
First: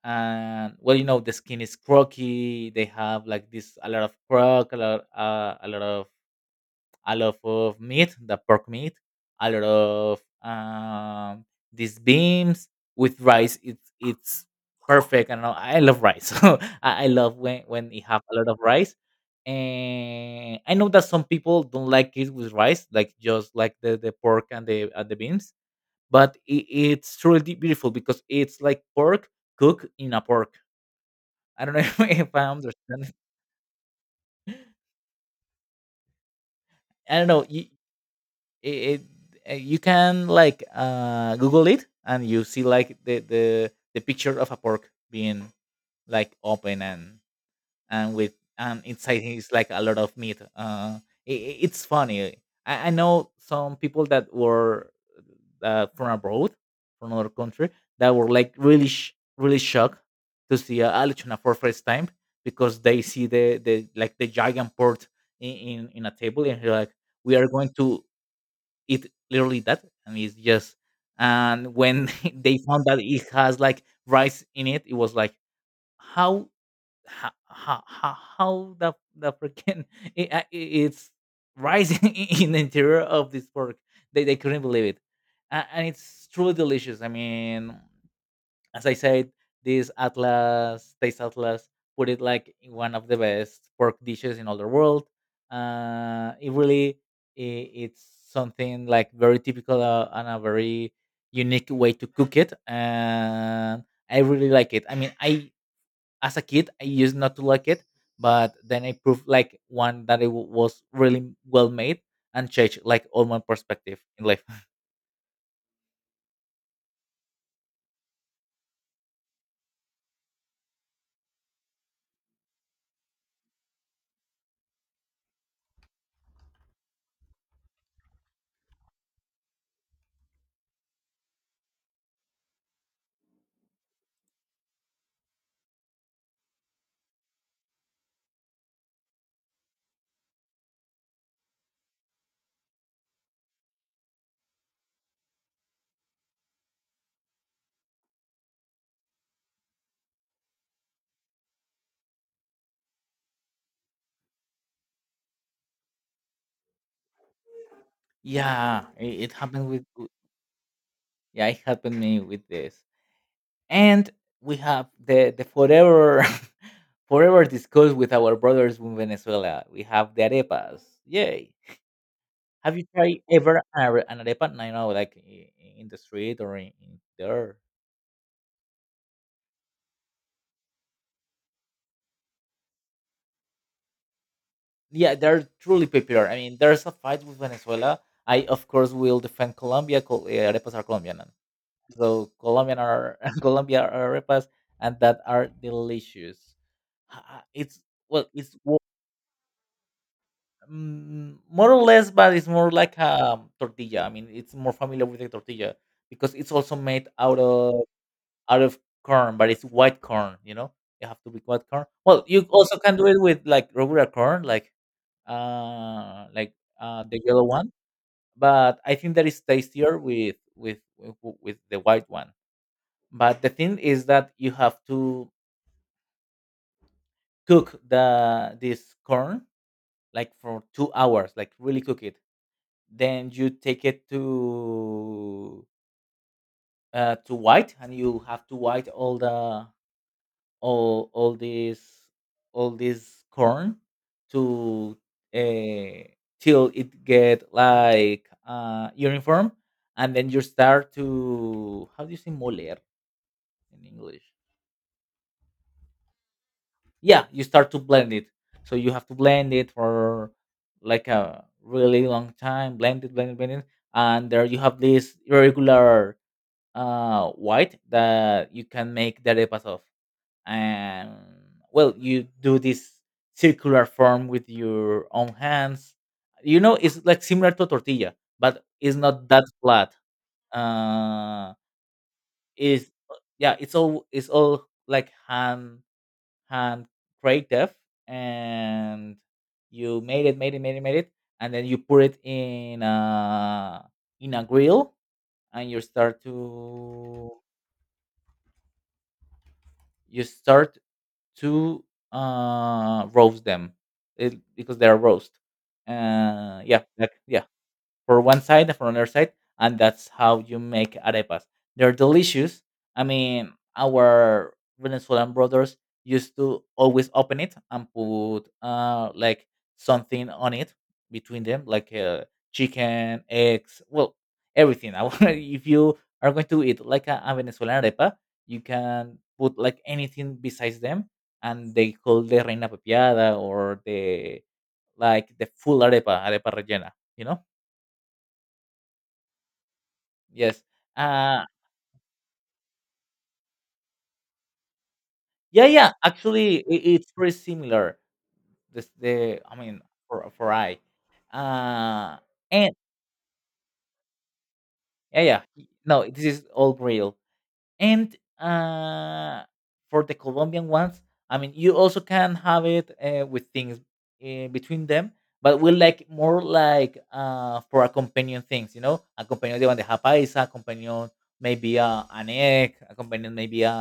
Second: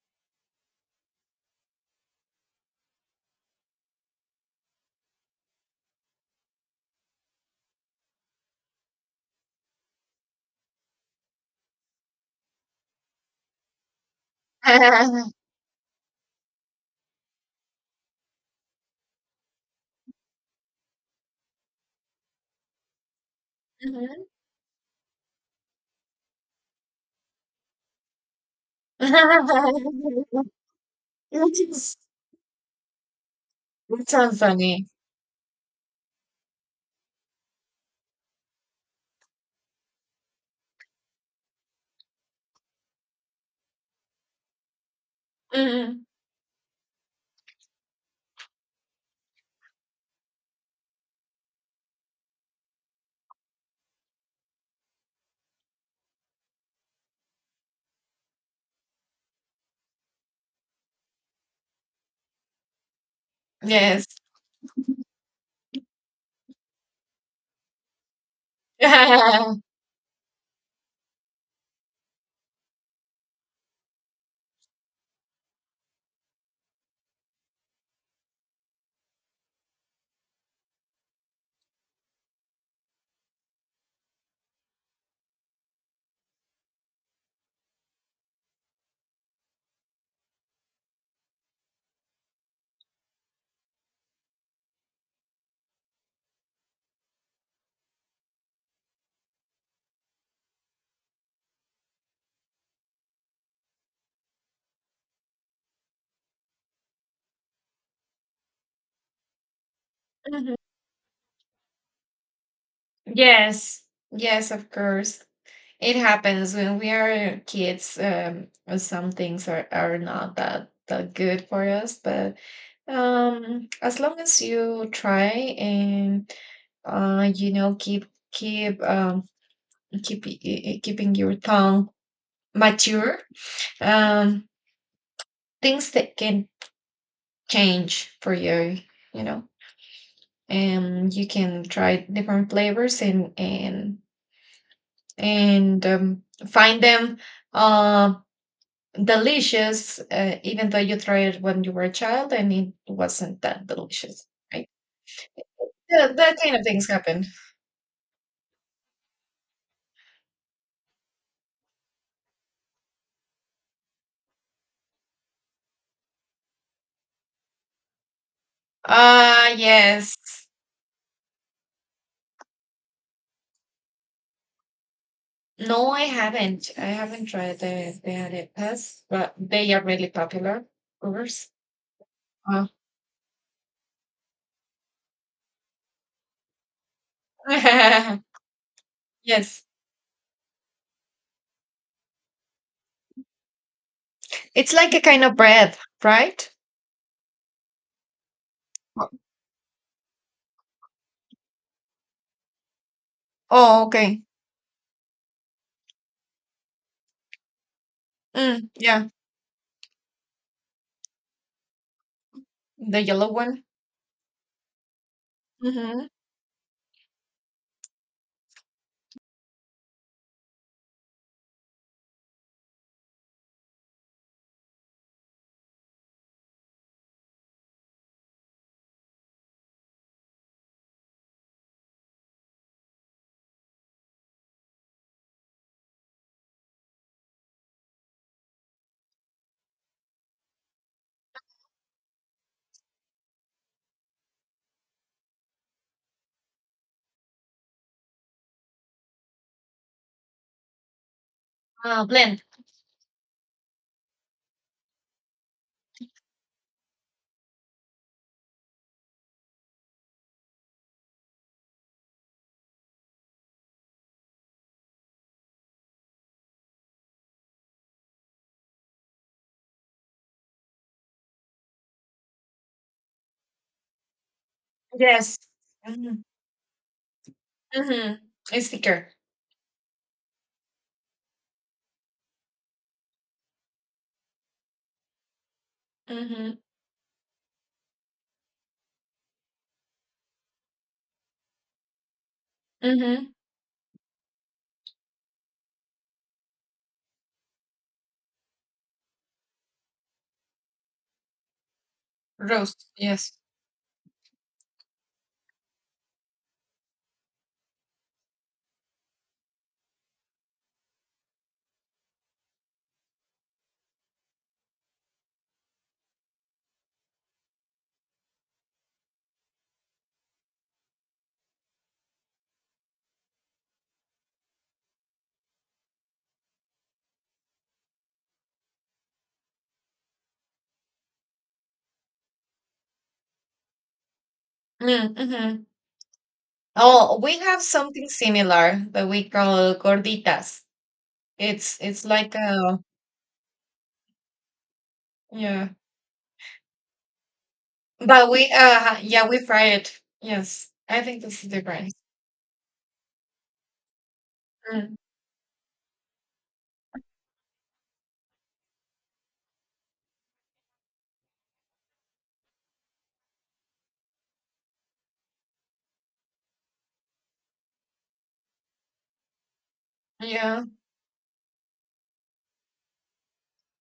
[SPEAKER 2] And well, you know, the skin is croaky. They have like this a lot of crock, a lot of meat, the pork meat, a lot of, these beans with rice. It's perfect. I don't
[SPEAKER 1] *laughs*
[SPEAKER 2] know, I love rice, *laughs* so I love when you have a lot of rice. And I know that some people don't like it with rice, like just like the pork and the beans. But it's truly beautiful, because it's like pork cooked in a
[SPEAKER 1] Mhm.
[SPEAKER 2] pork.
[SPEAKER 1] *laughs*
[SPEAKER 2] I don't know
[SPEAKER 1] Yes.
[SPEAKER 2] *laughs* if, I understand.
[SPEAKER 1] That sounds funny.
[SPEAKER 2] I don't know. It, it you can like google it, and you see like the picture of a pork being
[SPEAKER 1] Mhm.
[SPEAKER 2] like open, and with and inside is like a lot of meat. It's funny. I know some people that were, from abroad, from another country, that were like really, really shocked to see a aluchuna for first time, because they see the,
[SPEAKER 1] Yes.
[SPEAKER 2] like the giant port in a table, and they're like, we are going to, it literally
[SPEAKER 1] *laughs*
[SPEAKER 2] that. I mean, it's just, and when *laughs* they found that it has like rice in it, it was like, how how how, how the freaking *laughs* it's rice *laughs* in the interior of this pork. They couldn't believe it, and it's truly delicious. I mean, as I said, this Atlas, Taste Atlas, put it like in one of the best pork dishes in all the world. It really, it's something like very typical, and a very unique way to cook it. And I really like it. I mean, as a kid, I used not to like it, but then I proved like one that it
[SPEAKER 1] Mhm.
[SPEAKER 2] was really well made, and changed like all my
[SPEAKER 1] Yes.
[SPEAKER 2] perspective in life.
[SPEAKER 1] Yes,
[SPEAKER 2] *laughs*
[SPEAKER 1] of course. It happens when we are kids. Some things are not that that good for us, but as long as you try and you know, keep keep um keeping your tongue mature, um, things that can change for you. You know. And you can try different flavors and and um, find them uh, delicious, even though you tried it when you were a child and it wasn't that delicious, right? That, that kind of things happen.
[SPEAKER 2] Yeah, it, happened with, yeah, it happened me with this. And we have the forever *laughs* forever discussed with our brothers in Venezuela. We have
[SPEAKER 1] Yes.
[SPEAKER 2] the arepas. Yay! Have you tried ever an arepa? I know, in
[SPEAKER 1] No,
[SPEAKER 2] the
[SPEAKER 1] I
[SPEAKER 2] street or
[SPEAKER 1] haven't. I
[SPEAKER 2] in
[SPEAKER 1] haven't
[SPEAKER 2] there.
[SPEAKER 1] tried the arepas, but they are really popular, of course. Uh,
[SPEAKER 2] Yeah, they're truly popular. I mean, there's a fight with Venezuela.
[SPEAKER 1] *laughs*
[SPEAKER 2] I of course will defend
[SPEAKER 1] yes,
[SPEAKER 2] Colombia. Arepas are Colombian, and so Colombian are *laughs* Colombia are arepas,
[SPEAKER 1] it's like
[SPEAKER 2] and
[SPEAKER 1] a
[SPEAKER 2] that
[SPEAKER 1] kind of
[SPEAKER 2] are
[SPEAKER 1] bread,
[SPEAKER 2] delicious.
[SPEAKER 1] right?
[SPEAKER 2] It's well, it's more or less, but it's more like a
[SPEAKER 1] Oh,
[SPEAKER 2] tortilla. I
[SPEAKER 1] okay.
[SPEAKER 2] mean, it's more familiar with the tortilla because it's also made out of out
[SPEAKER 1] Mm,
[SPEAKER 2] of
[SPEAKER 1] yeah.
[SPEAKER 2] corn, but it's white corn. You know, you have to be white corn. Well, you also can
[SPEAKER 1] The
[SPEAKER 2] do it
[SPEAKER 1] yellow
[SPEAKER 2] with
[SPEAKER 1] one?
[SPEAKER 2] like regular corn, like
[SPEAKER 1] Mhm.
[SPEAKER 2] uh, like uh, the yellow one. But I think that is tastier with with the white one. But the thing is that you have to cook the this corn like for 2 hours, like really cook it, then you take it to white, and you have to white all the all all this all this corn to uh, till it get like uniform. And then you start to, how do you say
[SPEAKER 1] Blend.
[SPEAKER 2] moler in English? Yeah, you start to blend it, so you have to blend it for like a really long time. Blend it, and there you have this irregular white that you can make the arepas of. And well, you do this circular form with your own
[SPEAKER 1] Yes.
[SPEAKER 2] hands.
[SPEAKER 1] Mhm.
[SPEAKER 2] You know, it's like similar to tortilla,
[SPEAKER 1] Mhm.
[SPEAKER 2] but
[SPEAKER 1] It's
[SPEAKER 2] it's
[SPEAKER 1] thicker.
[SPEAKER 2] not that flat. Uh, is Yeah, it's all like hand,
[SPEAKER 1] Mhm.
[SPEAKER 2] hand creative, and you made it, and then you put it in
[SPEAKER 1] Mhm.
[SPEAKER 2] a grill, and you start to you start to
[SPEAKER 1] Roast.
[SPEAKER 2] uh
[SPEAKER 1] Yes.
[SPEAKER 2] roast them, because they are roast. Yeah, for one side and for another side, and that's how you make arepas. They're delicious. I mean, our Venezuelan brothers used to always open it and put like something on it between them, like chicken, eggs, well, everything. *laughs* If you are going to eat like a Venezuelan arepa, you can put like anything besides them, and they call the reina pepiada or the
[SPEAKER 1] Mm,
[SPEAKER 2] like the
[SPEAKER 1] mhm.
[SPEAKER 2] full arepa rellena.
[SPEAKER 1] Oh,
[SPEAKER 2] You
[SPEAKER 1] we
[SPEAKER 2] know.
[SPEAKER 1] have something similar that we call gorditas.
[SPEAKER 2] Yes. Uh,
[SPEAKER 1] It's like a
[SPEAKER 2] yeah,
[SPEAKER 1] Yeah.
[SPEAKER 2] yeah. Actually, I it's pretty similar.
[SPEAKER 1] but we
[SPEAKER 2] This
[SPEAKER 1] yeah, we
[SPEAKER 2] the I
[SPEAKER 1] fry
[SPEAKER 2] mean
[SPEAKER 1] it.
[SPEAKER 2] for
[SPEAKER 1] Yes.
[SPEAKER 2] I,
[SPEAKER 1] I think this is different.
[SPEAKER 2] uh, and
[SPEAKER 1] Mm.
[SPEAKER 2] Yeah, yeah. No, this is all real. And for the Colombian ones, I mean, you also can have it with things between them, but we like more like for accompanying things. You know, accompanying the bandeja paisa,
[SPEAKER 1] Yeah.
[SPEAKER 2] accompanying maybe an egg, accompanying maybe a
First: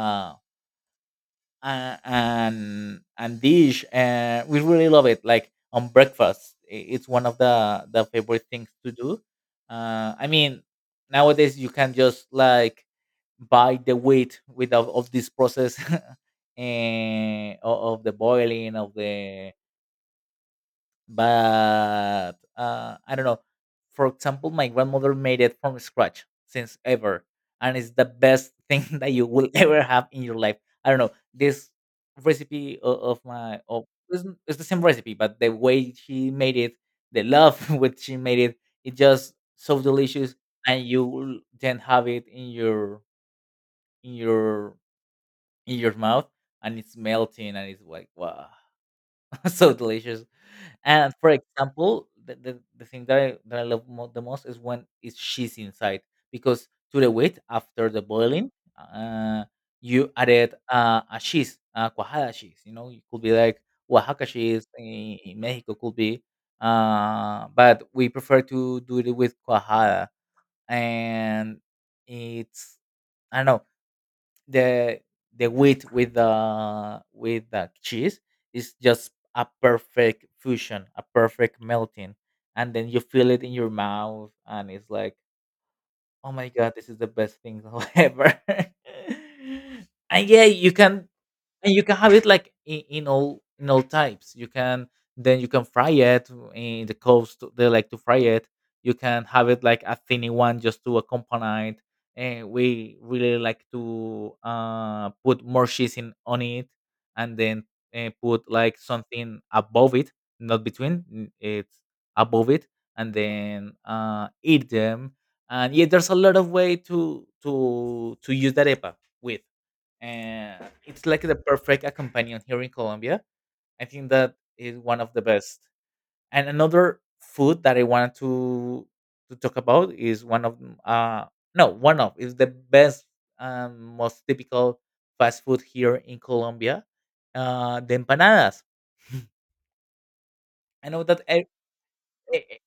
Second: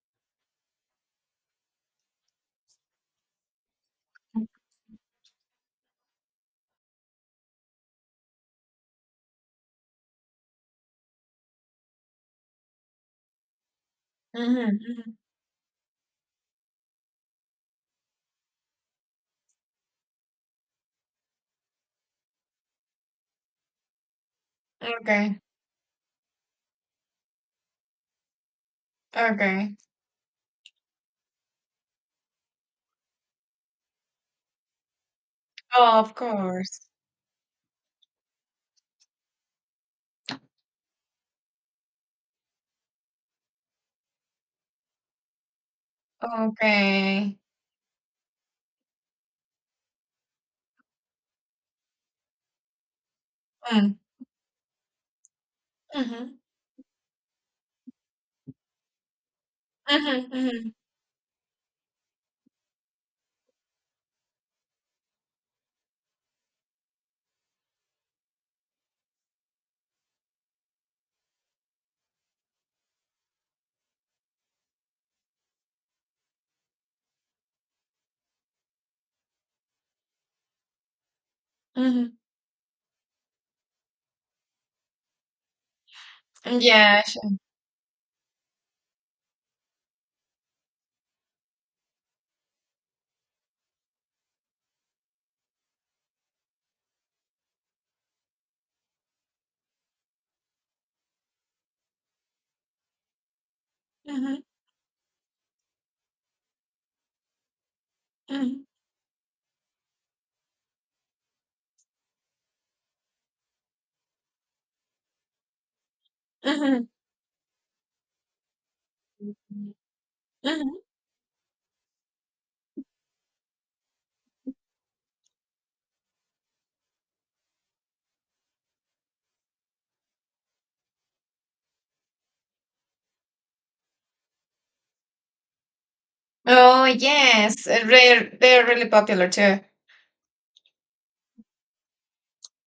[SPEAKER 2] and dish. We really love it. Like on breakfast, it's one of the favorite things to do. I mean, nowadays you can just like buy the wheat
[SPEAKER 1] Mhm.
[SPEAKER 2] without of
[SPEAKER 1] Mhm.
[SPEAKER 2] this process *laughs* of the boiling of the. But I don't know. For example, my grandmother
[SPEAKER 1] Okay.
[SPEAKER 2] made it from scratch since ever, and it's the best thing *laughs* that you will
[SPEAKER 1] Okay.
[SPEAKER 2] ever have in your life. I don't know this recipe of, it's the same recipe, but the way
[SPEAKER 1] Oh, of
[SPEAKER 2] she made it,
[SPEAKER 1] course.
[SPEAKER 2] the love *laughs* which she made it, it just so delicious, and you will then have it in your in your in your mouth, and it's
[SPEAKER 1] Okay.
[SPEAKER 2] melting, and it's like wow, *laughs* so delicious. And for example, the thing that I love
[SPEAKER 1] Mm.
[SPEAKER 2] the most is when is she's inside,
[SPEAKER 1] Mhm.
[SPEAKER 2] because to the wheat after the boiling, uh, you
[SPEAKER 1] Mhm.
[SPEAKER 2] added
[SPEAKER 1] Mhm.
[SPEAKER 2] a cheese, cuajada cheese. You know, it could be like Oaxaca cheese in Mexico, could be, but we prefer to do it with cuajada, and it's I don't know the the wheat with the cheese is just a perfect fusion, a perfect melting, and then you feel it in your mouth, and it's like, oh my
[SPEAKER 1] Mhm.
[SPEAKER 2] god, this is
[SPEAKER 1] Yeah,
[SPEAKER 2] the best thing *laughs* ever. And yeah, you can, and you can have it like in all types. You can then you can fry it. In the coast they like to fry it. You can have it like a thinny one just to accompany it, and we really like to
[SPEAKER 1] Mhm,
[SPEAKER 2] put more cheese in on it, and then put
[SPEAKER 1] mhm,
[SPEAKER 2] like something above it, not between n- it's above it, and then eat them. And yeah, there's a lot of way
[SPEAKER 1] mhm.
[SPEAKER 2] to to use that arepa with, and
[SPEAKER 1] Mhm.
[SPEAKER 2] it's like the perfect accompanion here in Colombia. I think that is one of the best. And another food that I wanted to talk about is one of m- no one of is the best most typical fast food here in Colombia,
[SPEAKER 1] Oh yes,
[SPEAKER 2] the empanadas.
[SPEAKER 1] they're really popular too.
[SPEAKER 2] *laughs* I know that e-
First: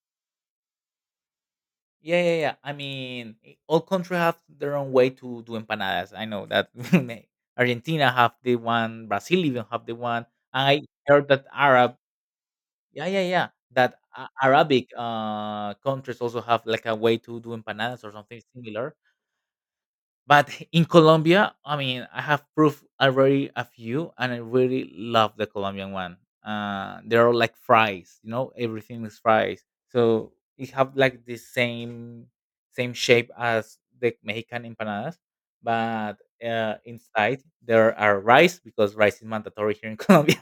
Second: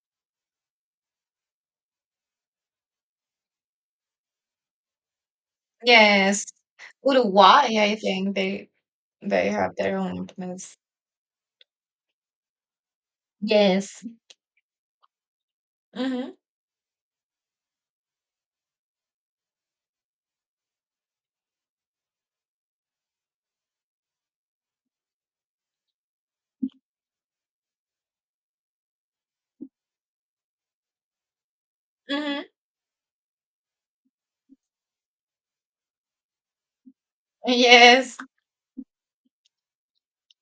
[SPEAKER 2] yeah, yeah, yeah. I mean, all countries have their own way to do empanadas. I
[SPEAKER 1] Yes,
[SPEAKER 2] know that *laughs*
[SPEAKER 1] Uruguay, I
[SPEAKER 2] Argentina
[SPEAKER 1] think
[SPEAKER 2] have the one, Brazil
[SPEAKER 1] they
[SPEAKER 2] even
[SPEAKER 1] have
[SPEAKER 2] have the
[SPEAKER 1] their
[SPEAKER 2] one.
[SPEAKER 1] own place.
[SPEAKER 2] I heard that
[SPEAKER 1] Yes,
[SPEAKER 2] Arabic countries
[SPEAKER 1] Mhm,
[SPEAKER 2] also have like a way to do empanadas or something similar. But in Colombia, I mean, I have proved already a few, and I really love the Colombian one. They're like fries, you know, everything is fries. So it have like the same
[SPEAKER 1] mhm.
[SPEAKER 2] same shape as the Mexican empanadas, but inside there
[SPEAKER 1] yes.
[SPEAKER 2] are rice because rice is mandatory here in *laughs* Colombia.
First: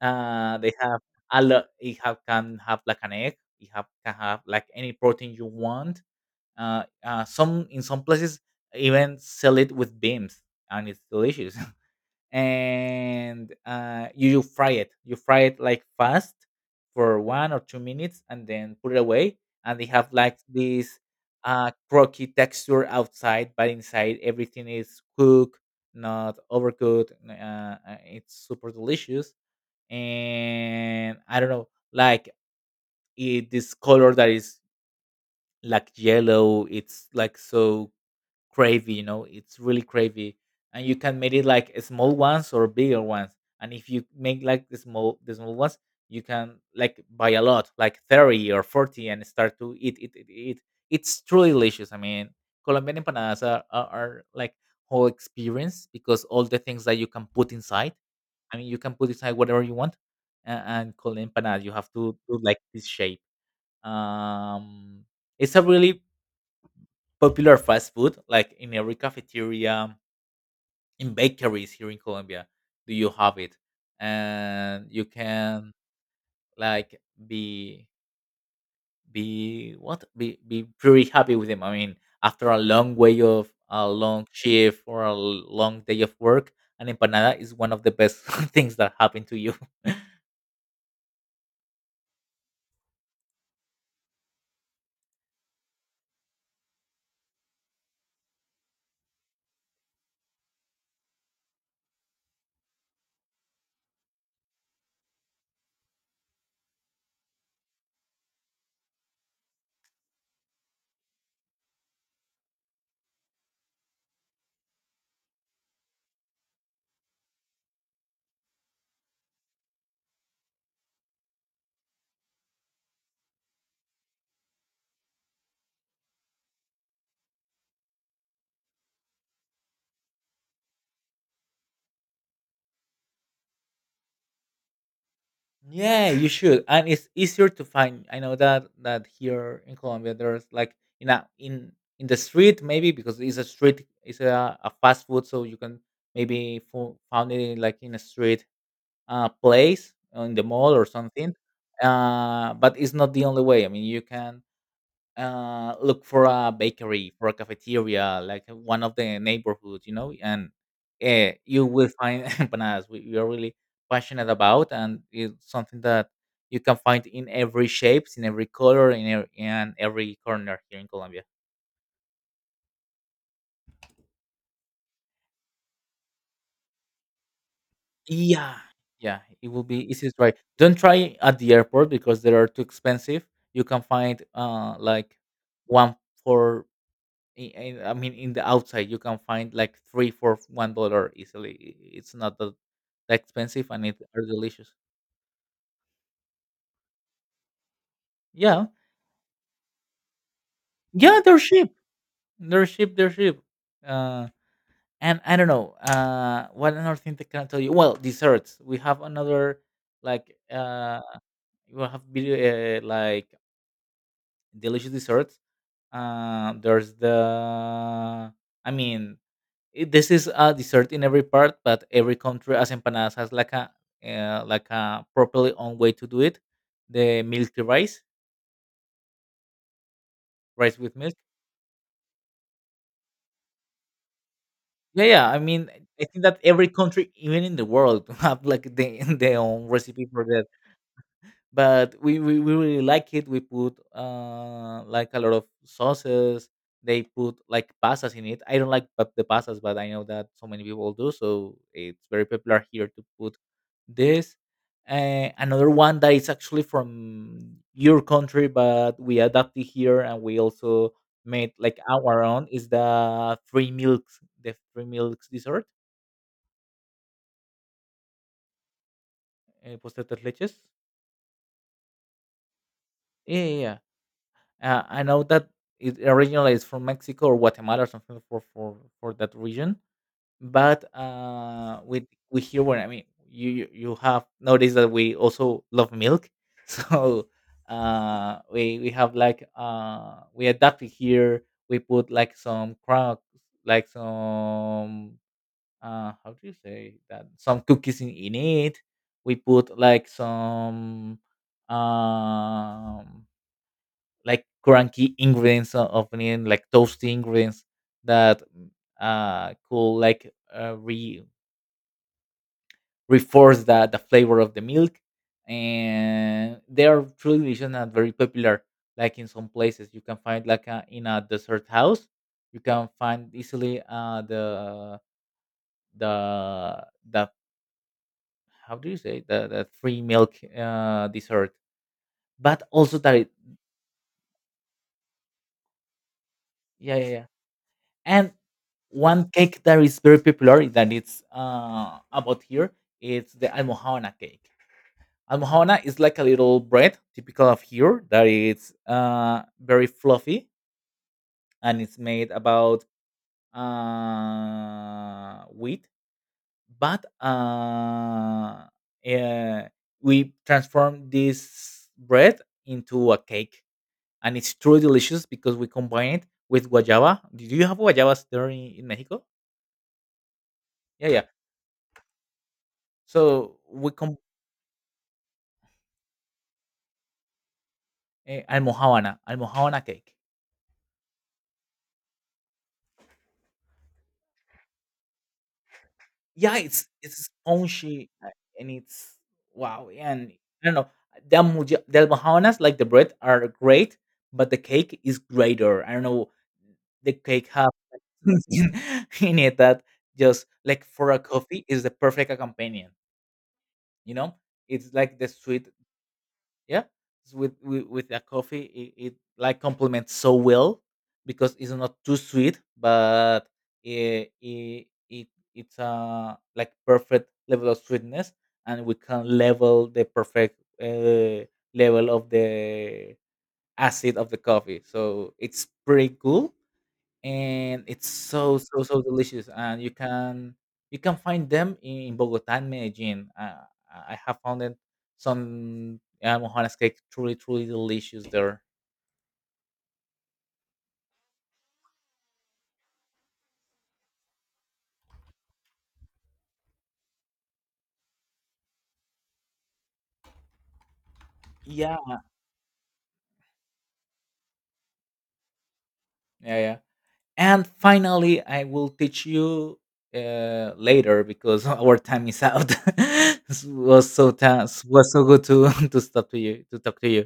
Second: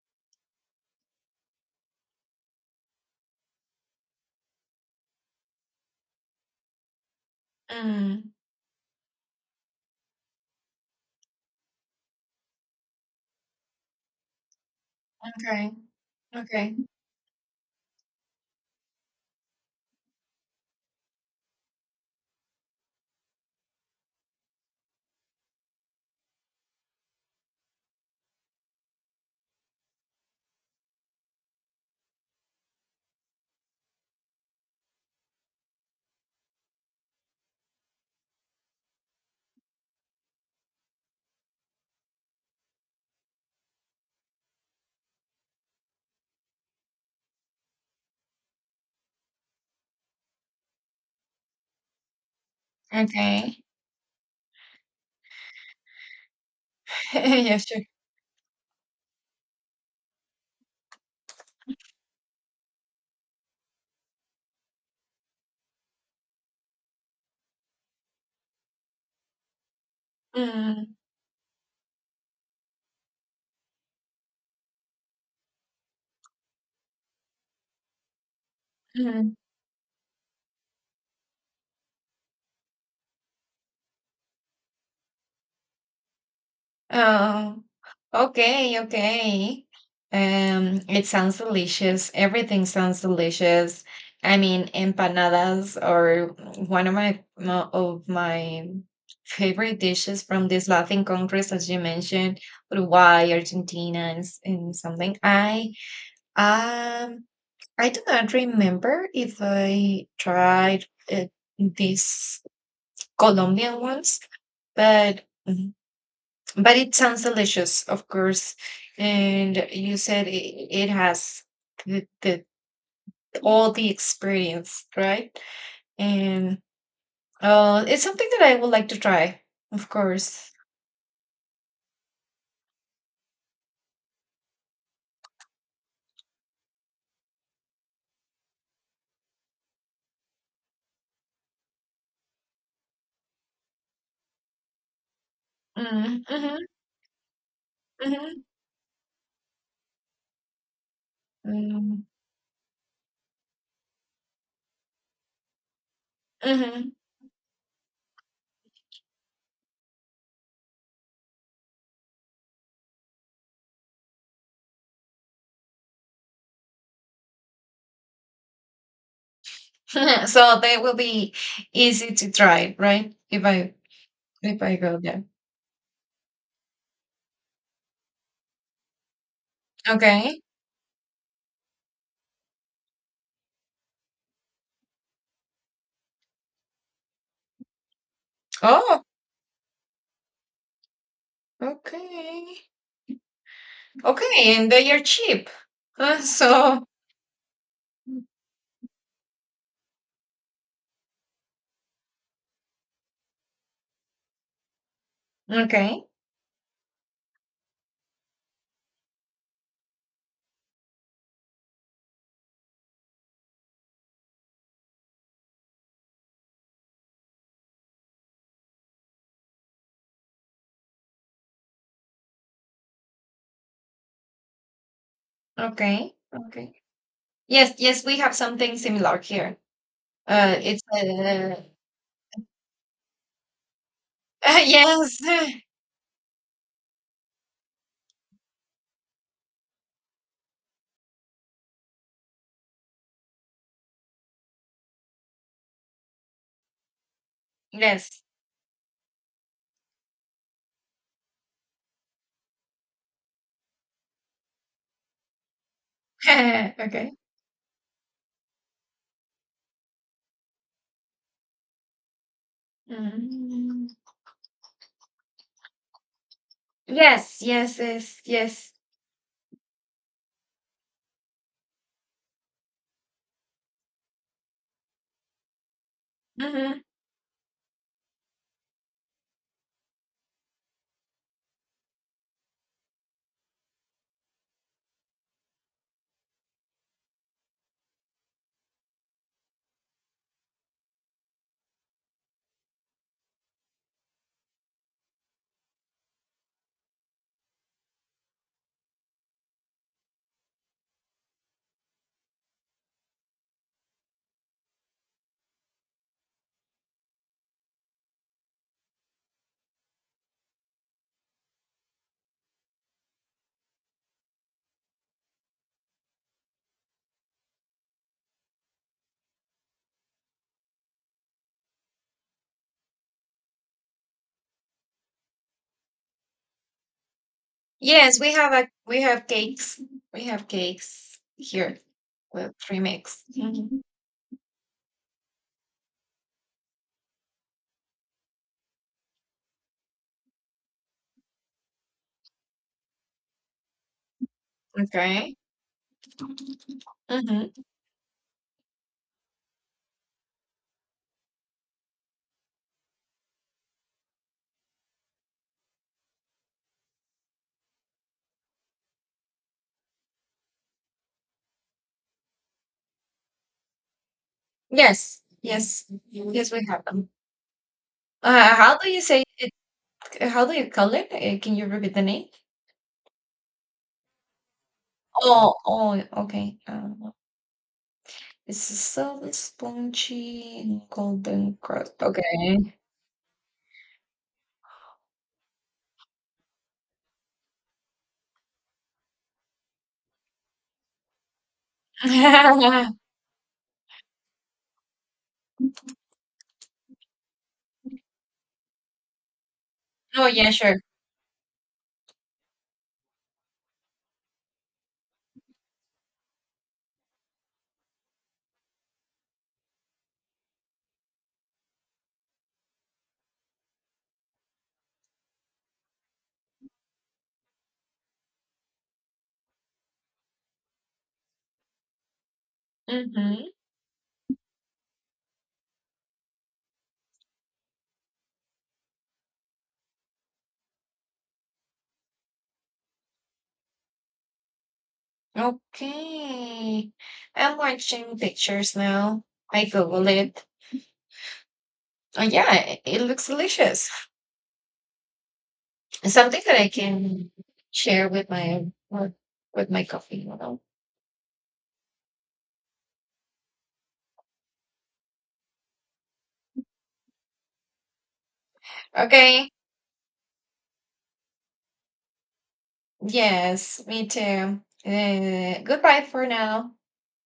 [SPEAKER 2] Uh, they have a lot. It have can have like an egg. It have can have like any protein you want. Some in some
[SPEAKER 1] Mm.
[SPEAKER 2] places even sell it with beans, and it's delicious. *laughs* And you fry it, you fry it
[SPEAKER 1] Okay,
[SPEAKER 2] like fast
[SPEAKER 1] okay,
[SPEAKER 2] for 1 or 2 minutes and then put it away, and they have like this crocky texture outside, but inside everything is cooked, not overcooked. It's super delicious, and I don't know, like it, this color that is like yellow, it's like so cravey, you know, it's really cravey. And you can make it like small ones or bigger ones, and if you make like the small ones, you can like buy a lot like 30 or 40 and start to it. It's truly delicious. I mean, Colombian empanadas
[SPEAKER 1] okay.
[SPEAKER 2] are like whole experience, because all the things that you
[SPEAKER 1] *laughs*
[SPEAKER 2] can put
[SPEAKER 1] yeah, sure.
[SPEAKER 2] inside, I mean, you can put inside whatever you want. And Colombian empanada you have to do like this shape. Um, it's a really popular fast food, like in every cafeteria,
[SPEAKER 1] Mm,
[SPEAKER 2] in bakeries here in Colombia, do you have it? And you can like be
[SPEAKER 1] mhm.
[SPEAKER 2] be what be pretty happy with them. I mean, after a long way of a long shift or a long day of work, an empanada is
[SPEAKER 1] Oh,
[SPEAKER 2] one of the best *laughs* things
[SPEAKER 1] okay,
[SPEAKER 2] that happen to you.
[SPEAKER 1] okay.
[SPEAKER 2] *laughs*
[SPEAKER 1] It sounds delicious. Everything sounds delicious. I mean, empanadas are one of my favorite dishes from these Latin countries, as you mentioned, Uruguay, Argentina, and, and something. Um I do not remember if I tried uh, these Colombian ones, but but it sounds delicious, of course. And you said it, it has the all the experience, right? And it's something that I would like to try, of course.
[SPEAKER 2] Yeah, you should, and it's easier to find. I know that that here in Colombia, there's like, you know, in the street, maybe because it's a street, it's a fast food, so you can
[SPEAKER 1] Mm,
[SPEAKER 2] maybe
[SPEAKER 1] hmm
[SPEAKER 2] found it in, like in a
[SPEAKER 1] hmm
[SPEAKER 2] street place in the mall or something.
[SPEAKER 1] mm,
[SPEAKER 2] But it's not the only way. I mean, you can look for a
[SPEAKER 1] hmm
[SPEAKER 2] bakery, for a cafeteria, like one of the neighborhoods, you know, and you will find *laughs* empanadas. We are really passionate about, and it's something that you can find in every shapes, in every color, in every
[SPEAKER 1] *laughs* so
[SPEAKER 2] corner
[SPEAKER 1] they
[SPEAKER 2] here in
[SPEAKER 1] will
[SPEAKER 2] Colombia.
[SPEAKER 1] be easy to try, right? If I go there.
[SPEAKER 2] Yeah, yeah, it will be easy to try.
[SPEAKER 1] Okay.
[SPEAKER 2] Don't try at the airport because they are too expensive. You can find like one for I mean, in the outside, you
[SPEAKER 1] Oh,
[SPEAKER 2] can find like three for $1 easily. It's not
[SPEAKER 1] okay.
[SPEAKER 2] that expensive, and it are
[SPEAKER 1] Okay, and
[SPEAKER 2] delicious.
[SPEAKER 1] they are cheap. *laughs* So
[SPEAKER 2] Yeah, yeah, they're cheap. They're cheap. They're cheap. Uh, and I don't know.
[SPEAKER 1] okay,
[SPEAKER 2] What another thing that can I tell you? Well, desserts. We have another like we have video like delicious desserts. There's the. I mean, this is a dessert in every part, but every country as empanadas has like a properly own way to
[SPEAKER 1] okay,
[SPEAKER 2] do it.
[SPEAKER 1] okay.
[SPEAKER 2] The milky
[SPEAKER 1] Yes,
[SPEAKER 2] rice,
[SPEAKER 1] yes, we have something similar here.
[SPEAKER 2] rice
[SPEAKER 1] It's
[SPEAKER 2] with milk. Yeah,
[SPEAKER 1] *laughs*
[SPEAKER 2] yeah. I
[SPEAKER 1] yes,
[SPEAKER 2] mean, I think that every country, even in the world, *laughs* have like the *laughs* their own recipe for that. But we really like it. We put like a lot of sauces. They put
[SPEAKER 1] *laughs*
[SPEAKER 2] like pastas
[SPEAKER 1] yes.
[SPEAKER 2] in it. I don't like the pastas, but I know that so many people do. So it's very popular here to put this. Another one that is actually
[SPEAKER 1] *laughs* Okay.
[SPEAKER 2] from your country, but we adapted here and we also made like our own is
[SPEAKER 1] Mm.
[SPEAKER 2] the three milks dessert,
[SPEAKER 1] Yes, yes, yes, yes.
[SPEAKER 2] pastel tres leches. Yeah, yeah. I know that it originally is
[SPEAKER 1] Hmm.
[SPEAKER 2] from Mexico or Guatemala or something for that region. But with we here, where, I mean, you have noticed that we also love milk, *laughs* so we have like we adapted here. We put like some crunch, like some how do you say that? Some cookies in it. We put like some um like cranky ingredients of onion, like toasty ingredients that could like re reinforce the flavor of the milk. And they are truly delicious and very popular. Like in some places, you can find like a, in a dessert house, you can find easily the the
[SPEAKER 1] Yes, we have a
[SPEAKER 2] how do you
[SPEAKER 1] we
[SPEAKER 2] say,
[SPEAKER 1] have
[SPEAKER 2] the
[SPEAKER 1] cakes.
[SPEAKER 2] free
[SPEAKER 1] We
[SPEAKER 2] milk
[SPEAKER 1] have cakes
[SPEAKER 2] dessert,
[SPEAKER 1] here. Well,
[SPEAKER 2] but
[SPEAKER 1] three
[SPEAKER 2] also that
[SPEAKER 1] mix.
[SPEAKER 2] it,
[SPEAKER 1] Mhm.
[SPEAKER 2] yeah, yeah, yeah. And one cake that is very popular that it's about here, it's the almohana cake.
[SPEAKER 1] Okay.
[SPEAKER 2] Almohana is like a little bread typical
[SPEAKER 1] Hmm.
[SPEAKER 2] of here that is very fluffy, and it's made about wheat, but uh, we transform this bread into a cake, and it's truly
[SPEAKER 1] Yes,
[SPEAKER 2] delicious because we
[SPEAKER 1] yes,
[SPEAKER 2] combine it
[SPEAKER 1] yes. We
[SPEAKER 2] with
[SPEAKER 1] have them.
[SPEAKER 2] guayaba. Do you have guayabas there
[SPEAKER 1] How
[SPEAKER 2] in
[SPEAKER 1] do you
[SPEAKER 2] Mexico?
[SPEAKER 1] say it? How do you call
[SPEAKER 2] Yeah,
[SPEAKER 1] it?
[SPEAKER 2] yeah,
[SPEAKER 1] Can you repeat the name?
[SPEAKER 2] so we combine.
[SPEAKER 1] Oh, oh, okay. This is
[SPEAKER 2] Almojábana,
[SPEAKER 1] so
[SPEAKER 2] Almojábana cake.
[SPEAKER 1] spongy golden crust. Okay.
[SPEAKER 2] Yeah, it's spongy, and it's wow, and I don't know, the almojábanas, like the
[SPEAKER 1] *laughs*
[SPEAKER 2] bread, are great, but the cake is greater. I don't know, the cake have *laughs* something in it that
[SPEAKER 1] Oh,
[SPEAKER 2] just
[SPEAKER 1] yeah, sure.
[SPEAKER 2] like for a coffee is the perfect accompaniment, you know? It's like the sweet, yeah, with a coffee it like complements so well, because it's not too sweet, but it it's a like perfect level of sweetness, and we can level the perfect level of the
[SPEAKER 1] Mm-hmm.
[SPEAKER 2] acid of the coffee, so it's pretty cool, and it's so, so, so delicious, and you can find them in Bogota and Medellin. I have found it some mojanas
[SPEAKER 1] Okay.
[SPEAKER 2] cake truly,
[SPEAKER 1] I'm
[SPEAKER 2] truly
[SPEAKER 1] watching
[SPEAKER 2] delicious there.
[SPEAKER 1] pictures now. I Google it. Oh, yeah, it looks delicious. Something that I can share with my coffee, you know.
[SPEAKER 2] Yeah. Yeah, yeah. And finally, I will teach
[SPEAKER 1] Okay.
[SPEAKER 2] you later because *laughs* our time is out. *laughs* This
[SPEAKER 1] Yes, me
[SPEAKER 2] was so
[SPEAKER 1] too.
[SPEAKER 2] good to *laughs*
[SPEAKER 1] Goodbye for now.
[SPEAKER 2] to talk to you.